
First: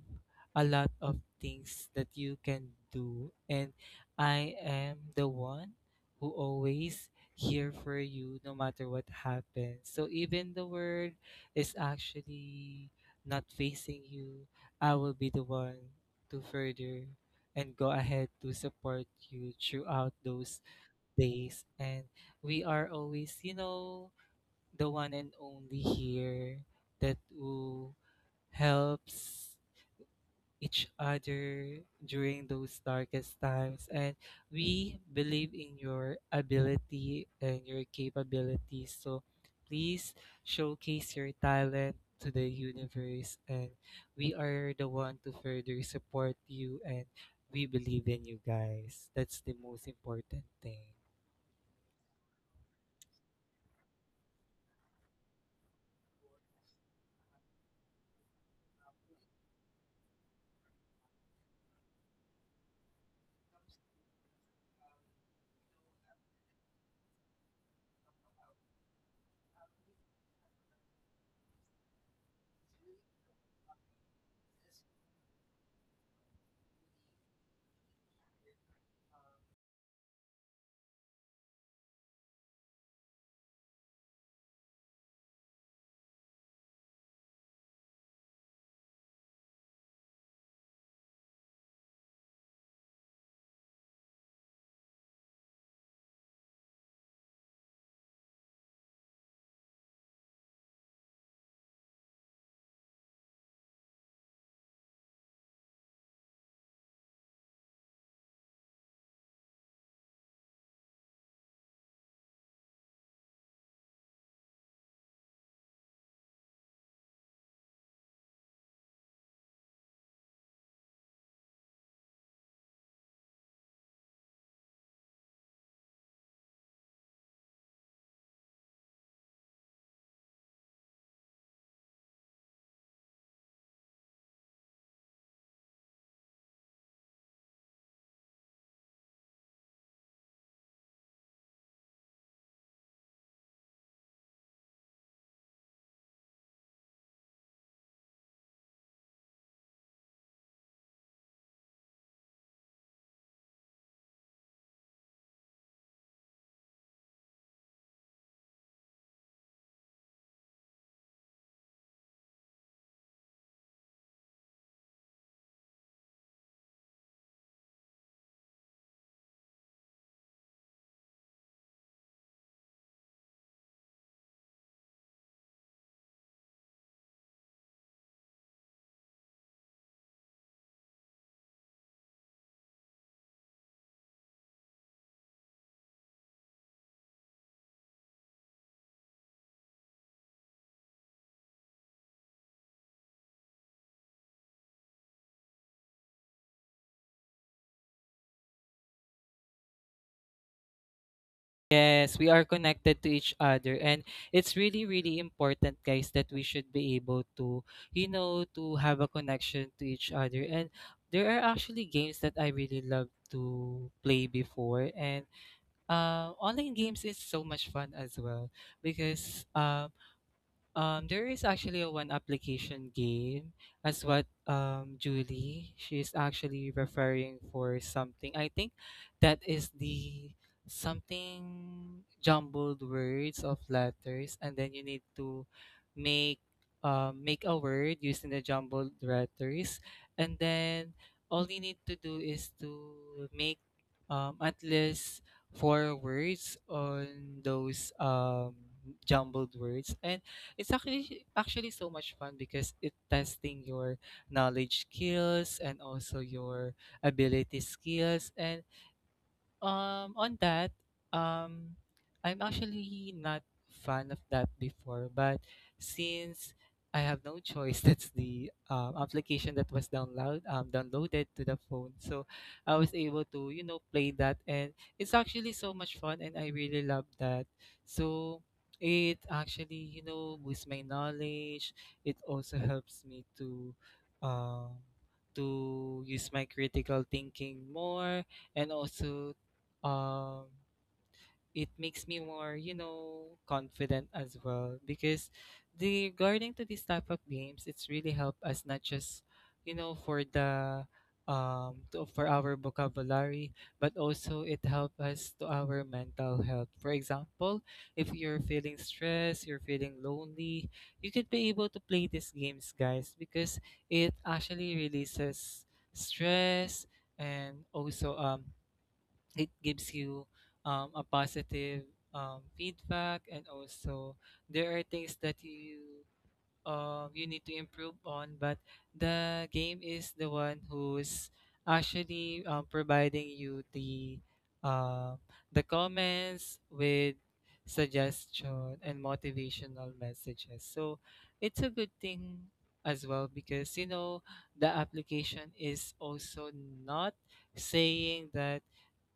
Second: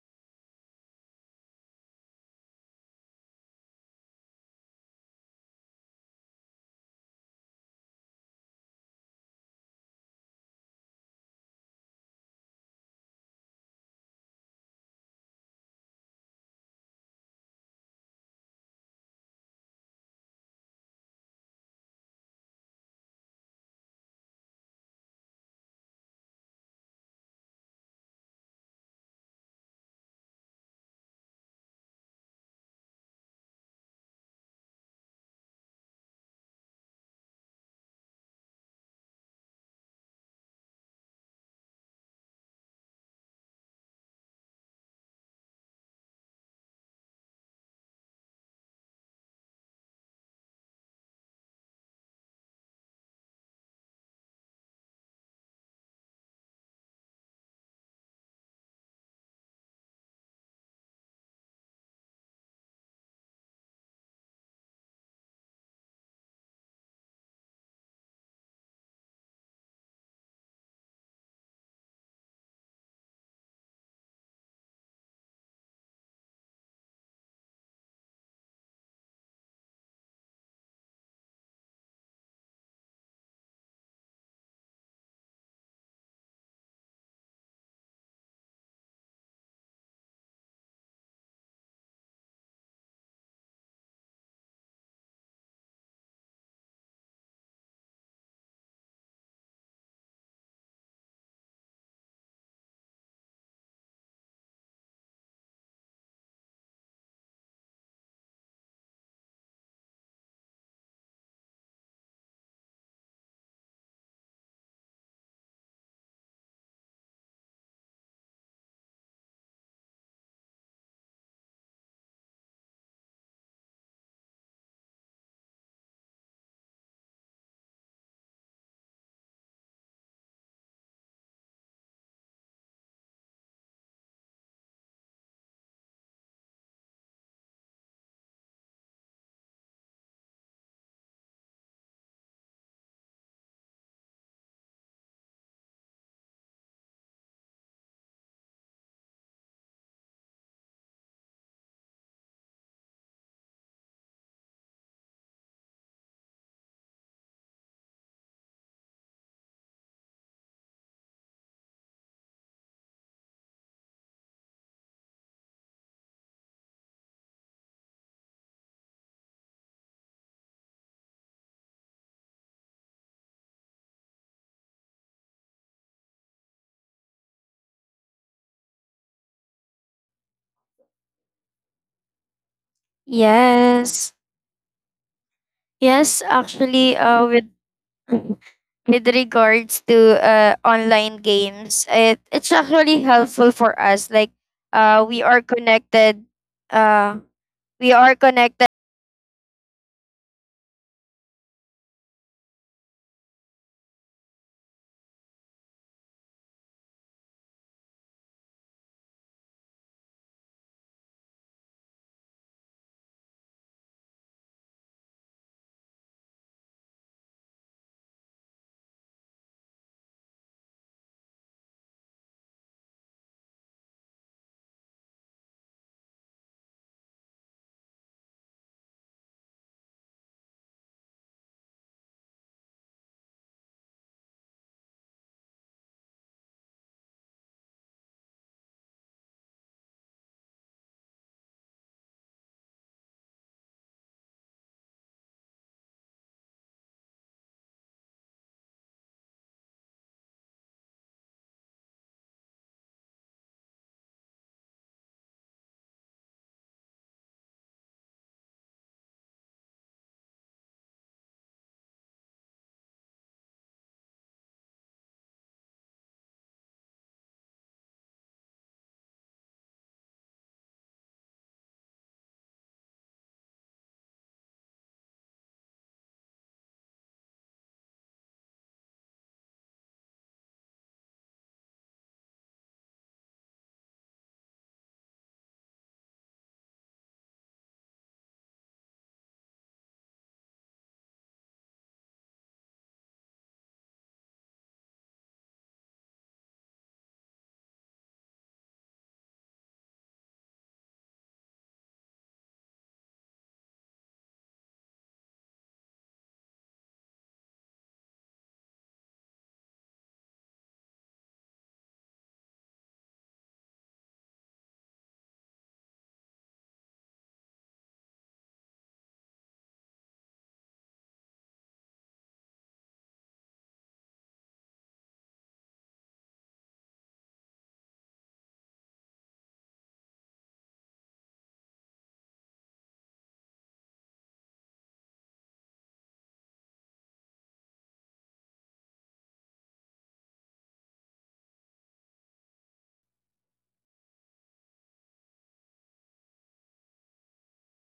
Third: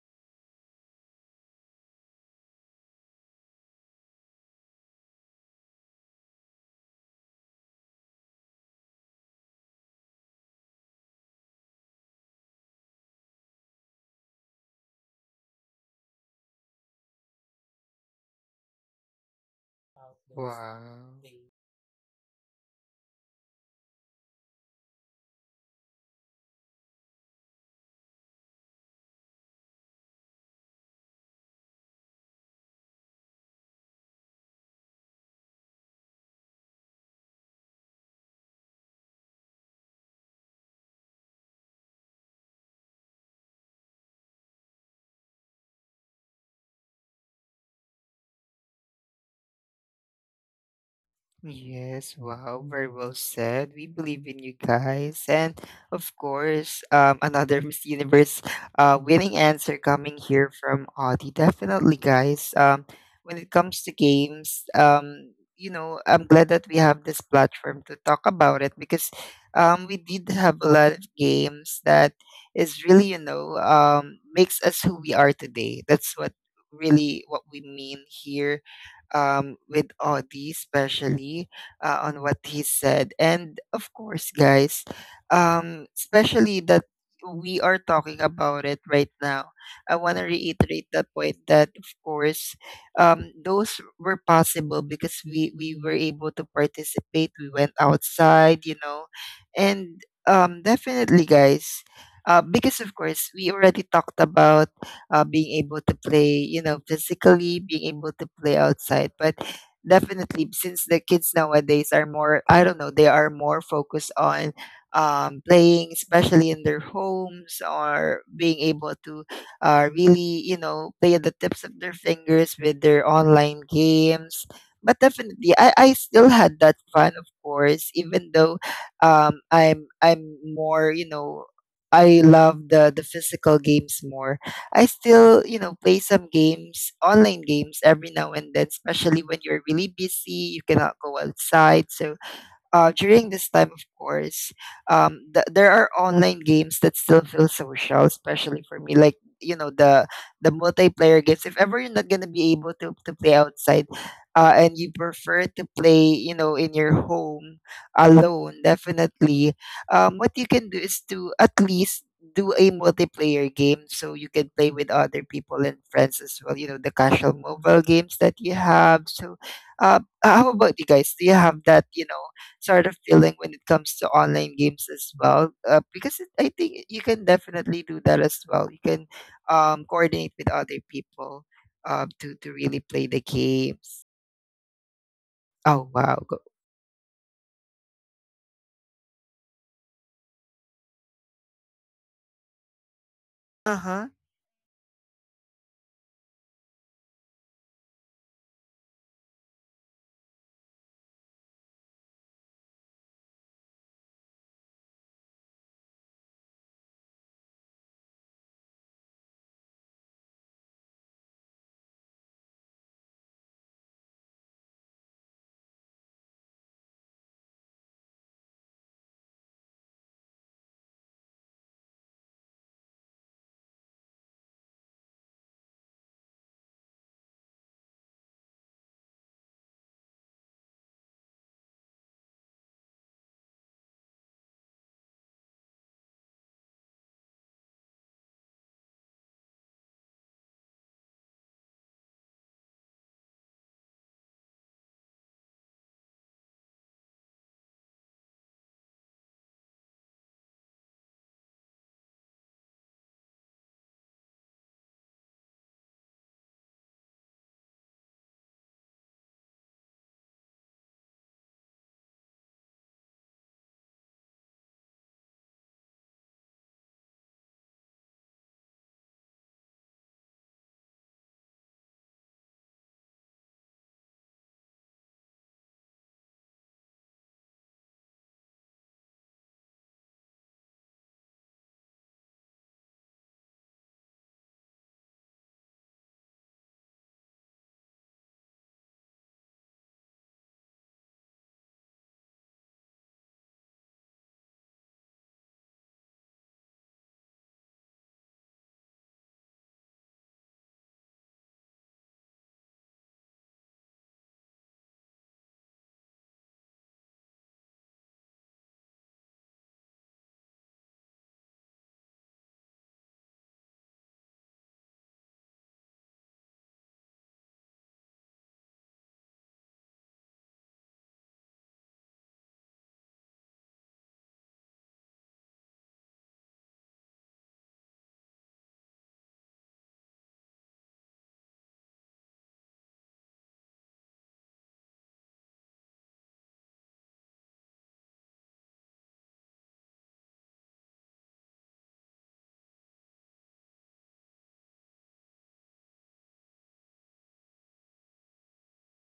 Speaker 3: a lot of things that you can do. And I am the one who always here for you, no matter what happens. So even the world is actually not facing you, I will be the one to further and go ahead to support you throughout those days. And we are always, the one and only here that will helps each other during those darkest times, and we believe in your ability and your capabilities. So please, showcase your talent to the universe, and we are the one to further support you, and we believe in you, guys. That's the most important thing.
Speaker 1: Yes, wow, very well said. We believe in you guys. And of course, another (laughs) Miss Universe winning answer coming here from Audie. Definitely, guys. When it comes to games, you know, I'm glad that we have this platform to talk about it because we did have a lot of games that is really, you know, makes us who we are today. That's what really what we mean here with Audie, especially on what he said. And of course, guys, especially that we are talking about it right now, I want to reiterate the point that, of course, those were possible because we were able to participate. We went outside, you know, and definitely, guys, because of course, we already talked about being able to play, you know, physically, being able to play outside. But definitely, since the kids nowadays are more, I don't know, they are more focused on playing, especially in their homes, or being able to really, you know, play at the tips of their fingers with their online games. But definitely, I still had that fun, of course, even though I'm more, you know, I love the physical games more. I still, you know, play some games, online games every now and then, especially when you're really busy, you cannot go outside. So during this time, of course, there are online games that still feel social, especially for me. Like, you know, the multiplayer games. If ever you're not gonna be able to play outside, and you prefer to play, you know, in your home alone, definitely. What you can do is to at least do a multiplayer game so you can play with other people and friends as well. You know the casual mobile games that you have. So, how about you guys? Do you have that? You know, sort of feeling when it comes to online games as well? Because it, I think you can definitely do that as well. You can coordinate with other people to really play the games.
Speaker 2: Yes.
Speaker 1: Oh
Speaker 2: Yes,
Speaker 1: wow,
Speaker 2: actually, with (laughs) with regards to online games,
Speaker 1: uh-huh.
Speaker 2: it's actually helpful for us. Like, we are connected. Uh, we are connected.
Speaker 3: Yes, we are connected to each other, and it's really really important, guys, that we should be able to, to have a connection to each other. And there are actually games that I really love to play before, and online games is so much fun as well, because there is actually a one application game, as what Julie she's actually referring for something. I think that is the something jumbled words of letters, and then you need to make make a word using the jumbled letters, and then all you need to do is to make at least four words on those jumbled words, and it's actually so much fun because it testing your knowledge skills and also your ability skills. And on that, um, I'm actually not fan of that before, but since I have no choice, (laughs) that's the application that was downloaded to the phone. So I was able to, you know, play that, and it's actually so much fun, and I really love that. So it actually, you know, boosts my knowledge. It also helps me um, to use my critical thinking more. And also, um it makes me more, you know, confident as well, because the regarding to this type of games, it's really helped us not just, you know, for our vocabulary, but also it helps us to our mental health. For example, if you're feeling stressed, you're feeling lonely, you could be able to play these games, guys, because it actually releases stress. And also, it gives you a positive feedback. And also, there are things that you need to improve on, but the game is the one who's actually providing you uh, the comments with suggestion and motivational messages. So it's a good thing as well, because, you know, the application is also not saying that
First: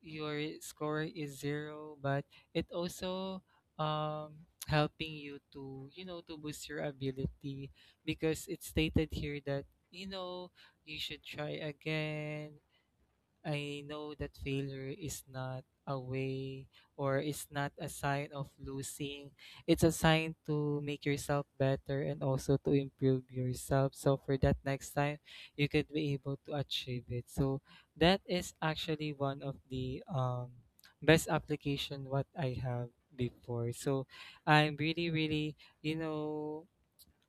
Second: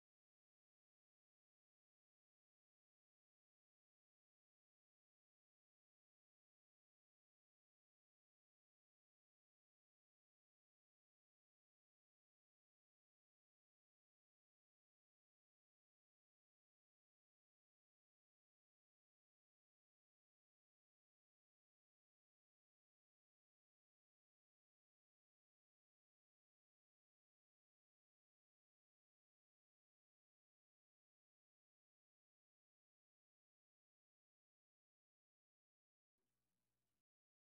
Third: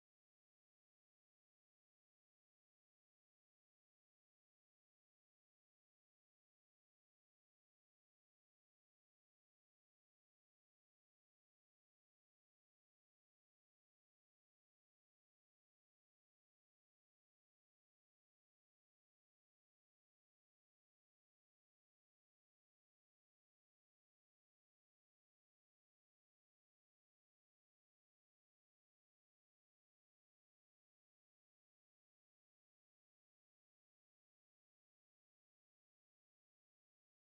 Speaker 3: your score is zero, but it also helping you to, to boost your ability, because it's stated here that, you know, you should try again. I know that failure is not a way, or it's not a sign of losing. It's a sign to make yourself better and also to improve yourself, so for that next time, you could be able to achieve it. So that is actually one of the best application what I have before. So I'm really, really, you know,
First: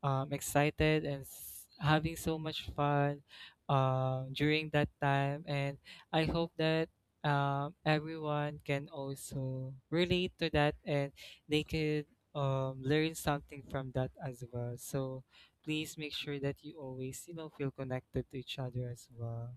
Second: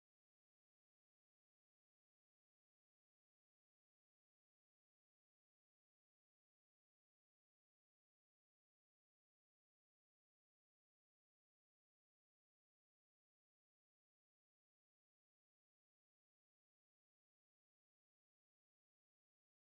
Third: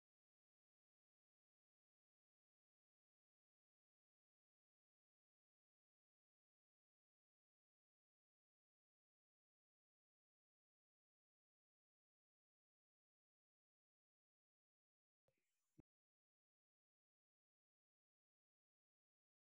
Speaker 3: excited, and having so much fun during that time. And I hope that everyone can also relate to that, and they could learn something from that as well. So please make sure that you always, you know, feel connected to each other as well.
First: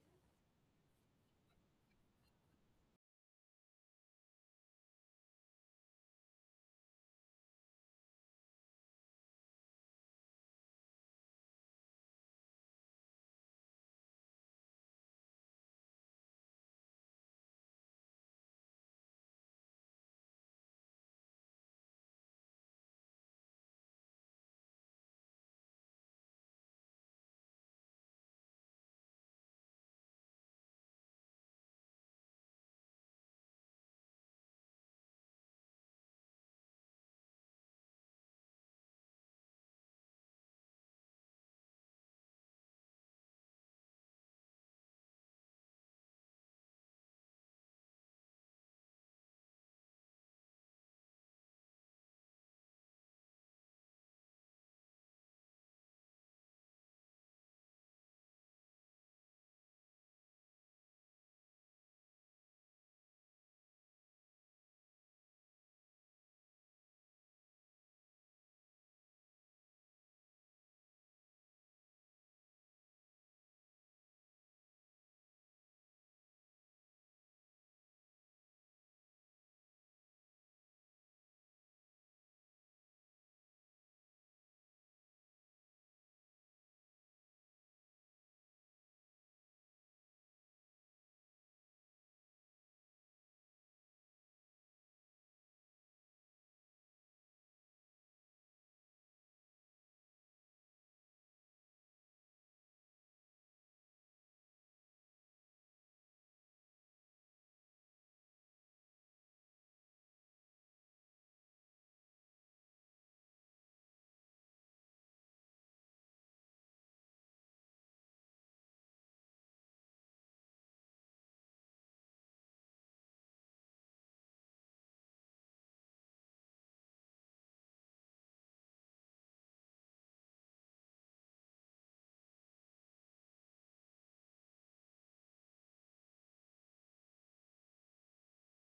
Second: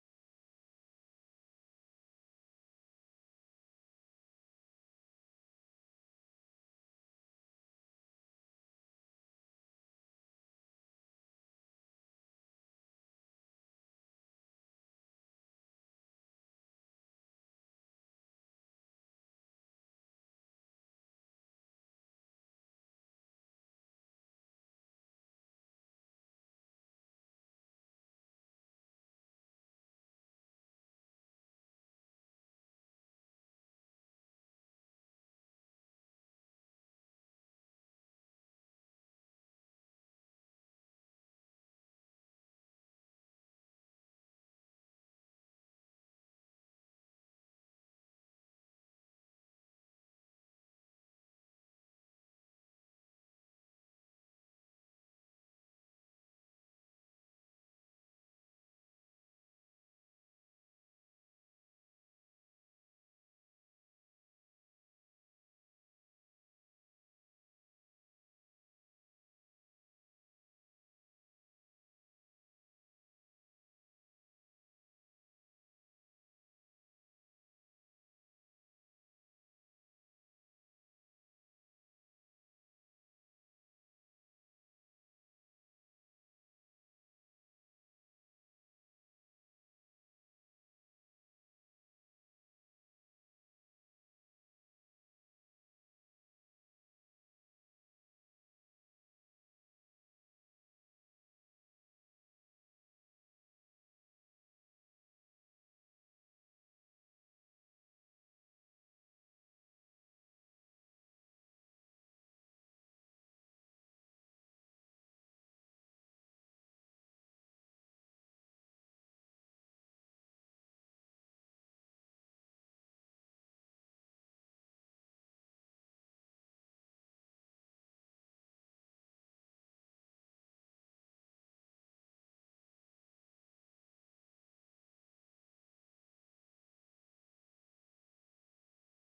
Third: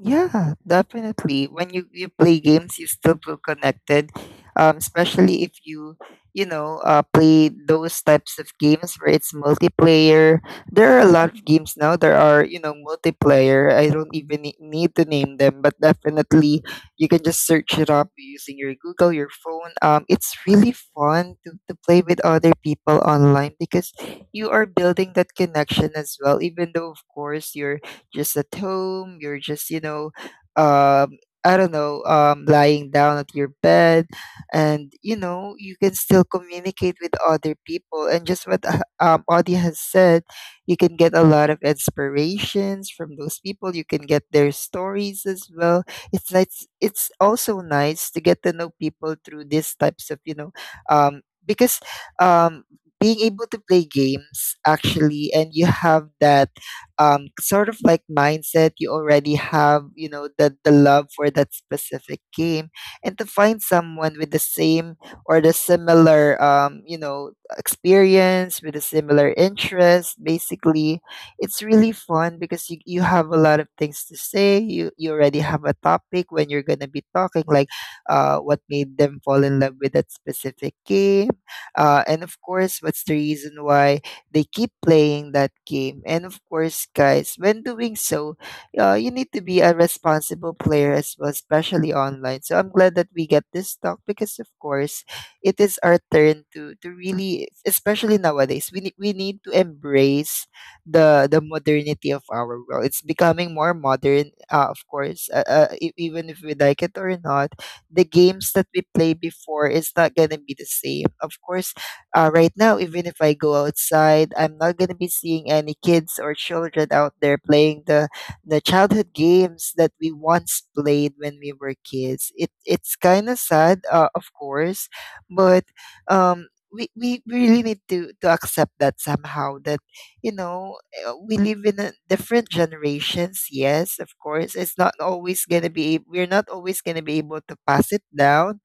Speaker 1: Yeah, definitely. When you play games, you still feel connected. Especially if you, you know, play those types of games where it's multiplayer. There are a lot of games now that are, you know, multiplayer. I don't even need to name them, but definitely you can just search it up using your Google, your phone. It's really fun to play with other people online because you are building that connection as well, even though, of course, you're just at home, you're just, you know, um, I don't know, lying down at your bed, and you know, you can still communicate with other people. And just what Audie has said, you can get a lot of inspirations from those people. You can get their stories as well. It's nice. It's also nice to get to know people through these types of, you know, because um, being able to play games actually, and you have that sort of like mindset. You already have, you know, the love for that specific game. And to find someone with the same or the similar, you know, experience, with a similar interest, basically, it's really fun because you have a lot of things to say. You already have a topic when you're going to be talking, like what made them fall in love with that specific game. And of course, what's the reason why they keep playing that game. And of course, guys, when doing so, you need to be a responsible player as well, especially online. So I'm glad that we get this talk because, of course, it is our turn to really, especially nowadays, we need to embrace the modernity of our world. It's becoming more modern, even if we like it or not. The games that we play before is not gonna be the same. Of course, right now, even if I go outside, I'm not going to be seeing any kids or children out there playing the childhood games that we once played when we were kids. It's kind of sad, of course, but we really need to accept that somehow that you know we live in a different generations. Yes, of course, it's not always gonna be. We're not always gonna be able to pass it down,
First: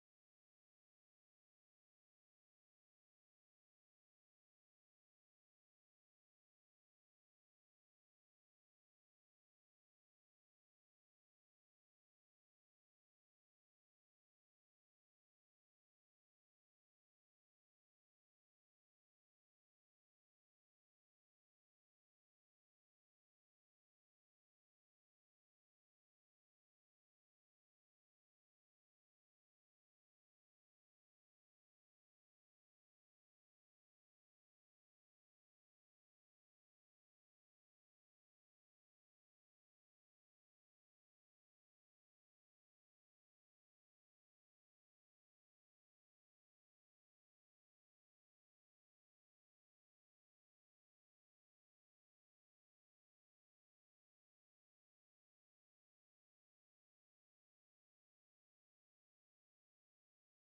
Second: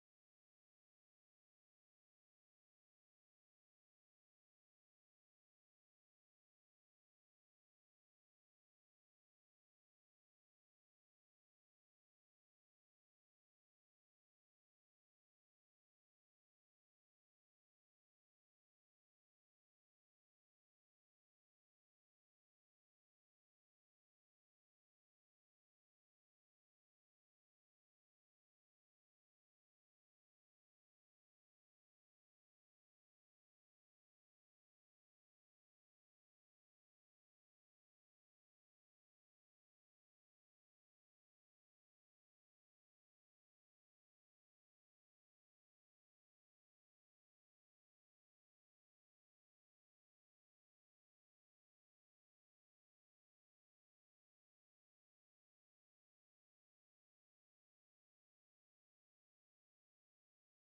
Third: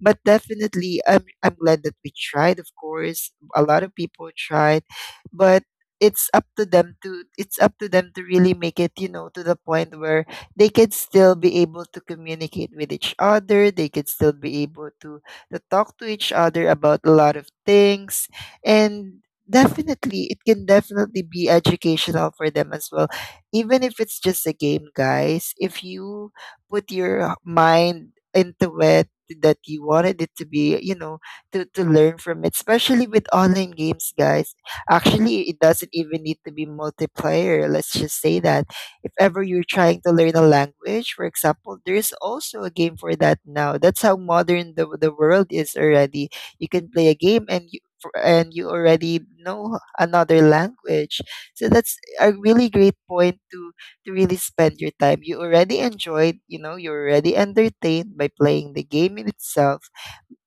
Speaker 1: but definitely, I'm glad that we tried. Of course, a lot of people tried, but it's up to them to really make it to the point where they could still be able to communicate with each other, they could still be able to talk to each other about a lot of things, and definitely it can definitely be educational for them as well, even if it's just a game, guys. If you put your mind into it, that you wanted it to be to learn from it, especially with online games, guys. Actually, it doesn't even need to be multiplayer. Let's just say that if ever you're trying to learn a language, for example, there's also a game for that now. That's how modern the world is already. You can play a game and and you already know another language. So that's a really great point to really spend your time. You already enjoyed, you're already entertained by playing the game in itself.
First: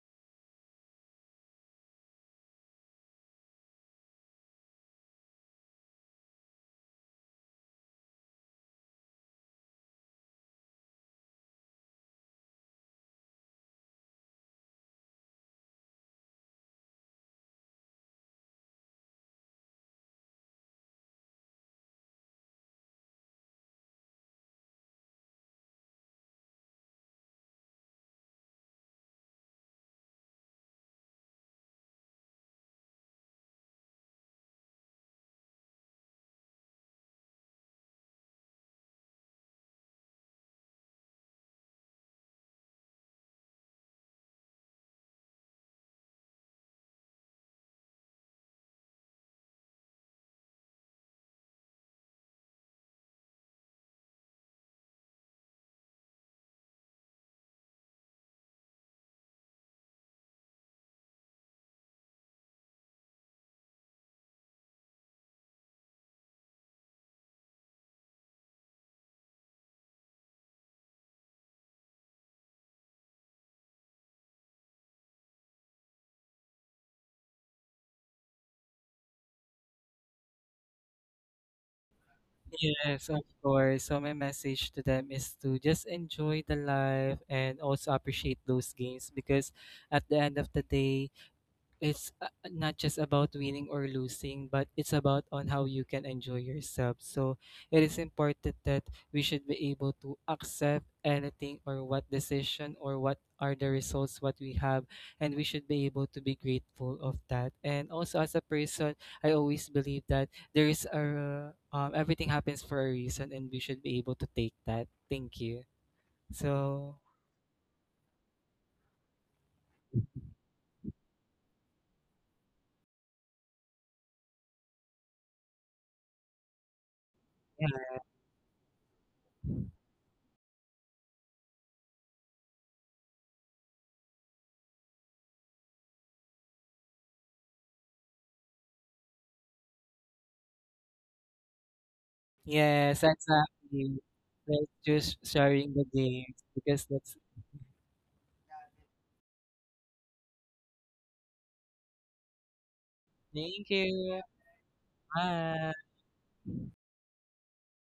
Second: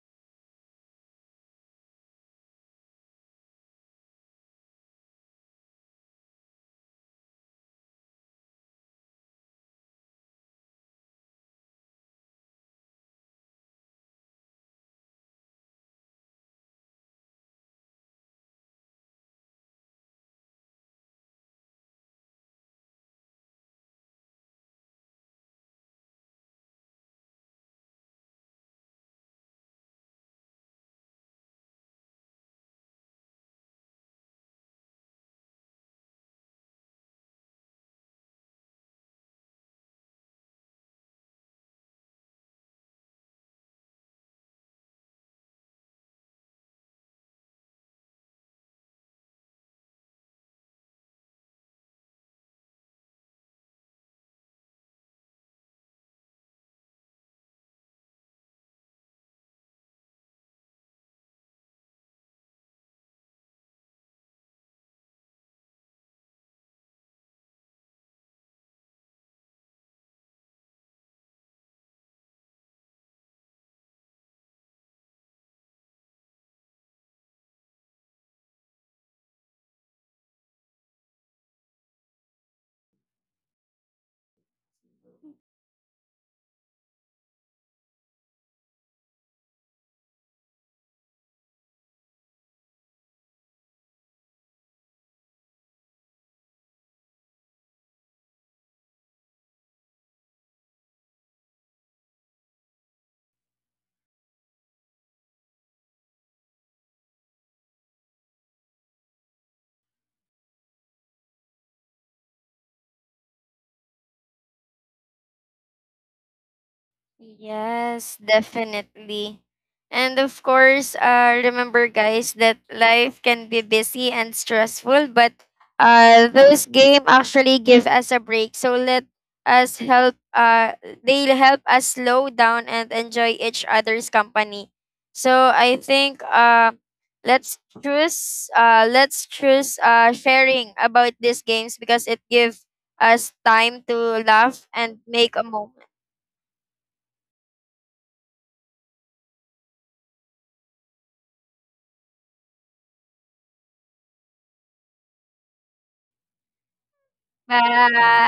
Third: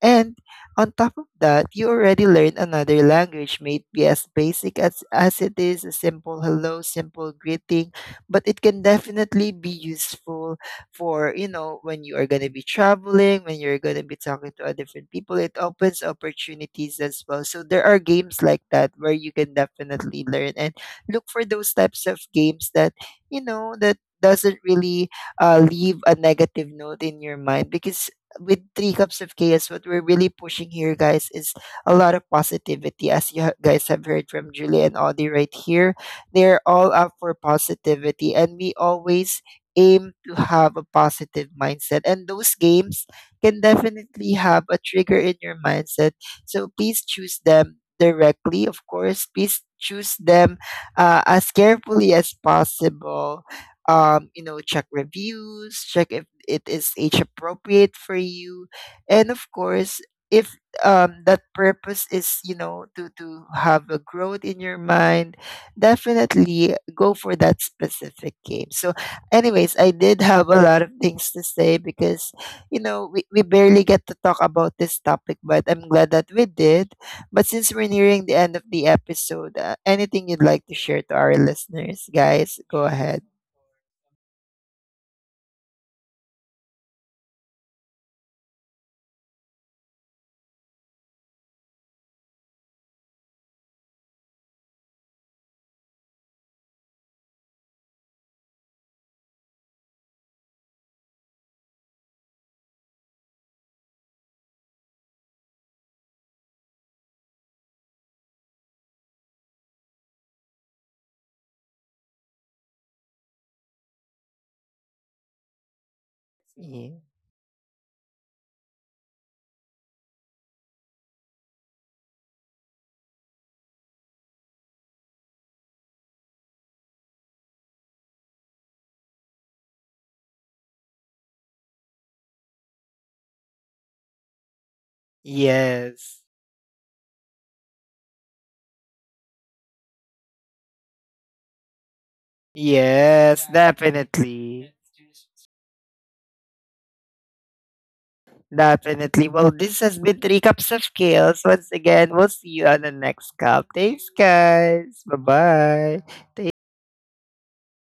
Speaker 1: And on top of that, you already learn another language, maybe as basic as it is, a simple hello, simple greeting, but it can definitely be useful for, when you are going to be traveling, when you're going to be talking to other different people. It opens opportunities as well. So there are games like that where you can definitely learn, and look for those types of games that, that doesn't really leave a negative note in your mind, because with Three Cups of Chaos, what we're really pushing here, guys, is a lot of positivity. As guys have heard from Julie and Audie right here, they're all up for positivity, and we always aim to have a positive mindset. And those games can definitely have a trigger in your mindset. So please choose them directly, of course. Please choose them as carefully as possible. Check reviews, check if it is age appropriate for you, and of course, if that purpose is, to have a growth in your mind, definitely go for that specific game. So, anyways, I did have a lot of things to say because we barely get to talk about this topic, but I'm glad that we did. But since we're nearing the end of the episode, anything you'd like to share to our listeners, guys, go
Speaker 3: Yes, of
Speaker 1: ahead.
Speaker 3: course. So my message to them is to just enjoy the life and also appreciate those games, because at the end of the day, it's not just about winning or losing, but it's about on how you can enjoy yourself. So it is important that we should be able to accept anything, or what decision, or what are the results what we have, and we should be able to be grateful of that. And also, as a person, I always believe that there is a everything happens for a reason, and we should be able to take that. Thank you. So
Speaker 1: Ye-
Speaker 2: Yes, definitely. And of course, remember, guys, that life can be busy and stressful, but those game actually give us a break. So let us help. They'll help us slow down and enjoy each other's company. So I think
Speaker 1: Yes.
Speaker 2: let's choose sharing about these games, because it gives
Speaker 3: yes,
Speaker 2: us
Speaker 3: that's
Speaker 1: Yes,
Speaker 2: time to
Speaker 3: you.
Speaker 2: laugh
Speaker 3: Like,
Speaker 2: and
Speaker 1: definitely.
Speaker 2: make a
Speaker 3: just
Speaker 2: moment.
Speaker 3: sharing the games, because that's...
Speaker 1: Definitely. Well, this has been Three Cups of Chaos. Once again, we'll see you on the next
Speaker 3: Thank
Speaker 1: cup. Thanks,
Speaker 3: you.
Speaker 1: guys.
Speaker 3: Bye.
Speaker 1: Bye bye.
Speaker 2: Bye.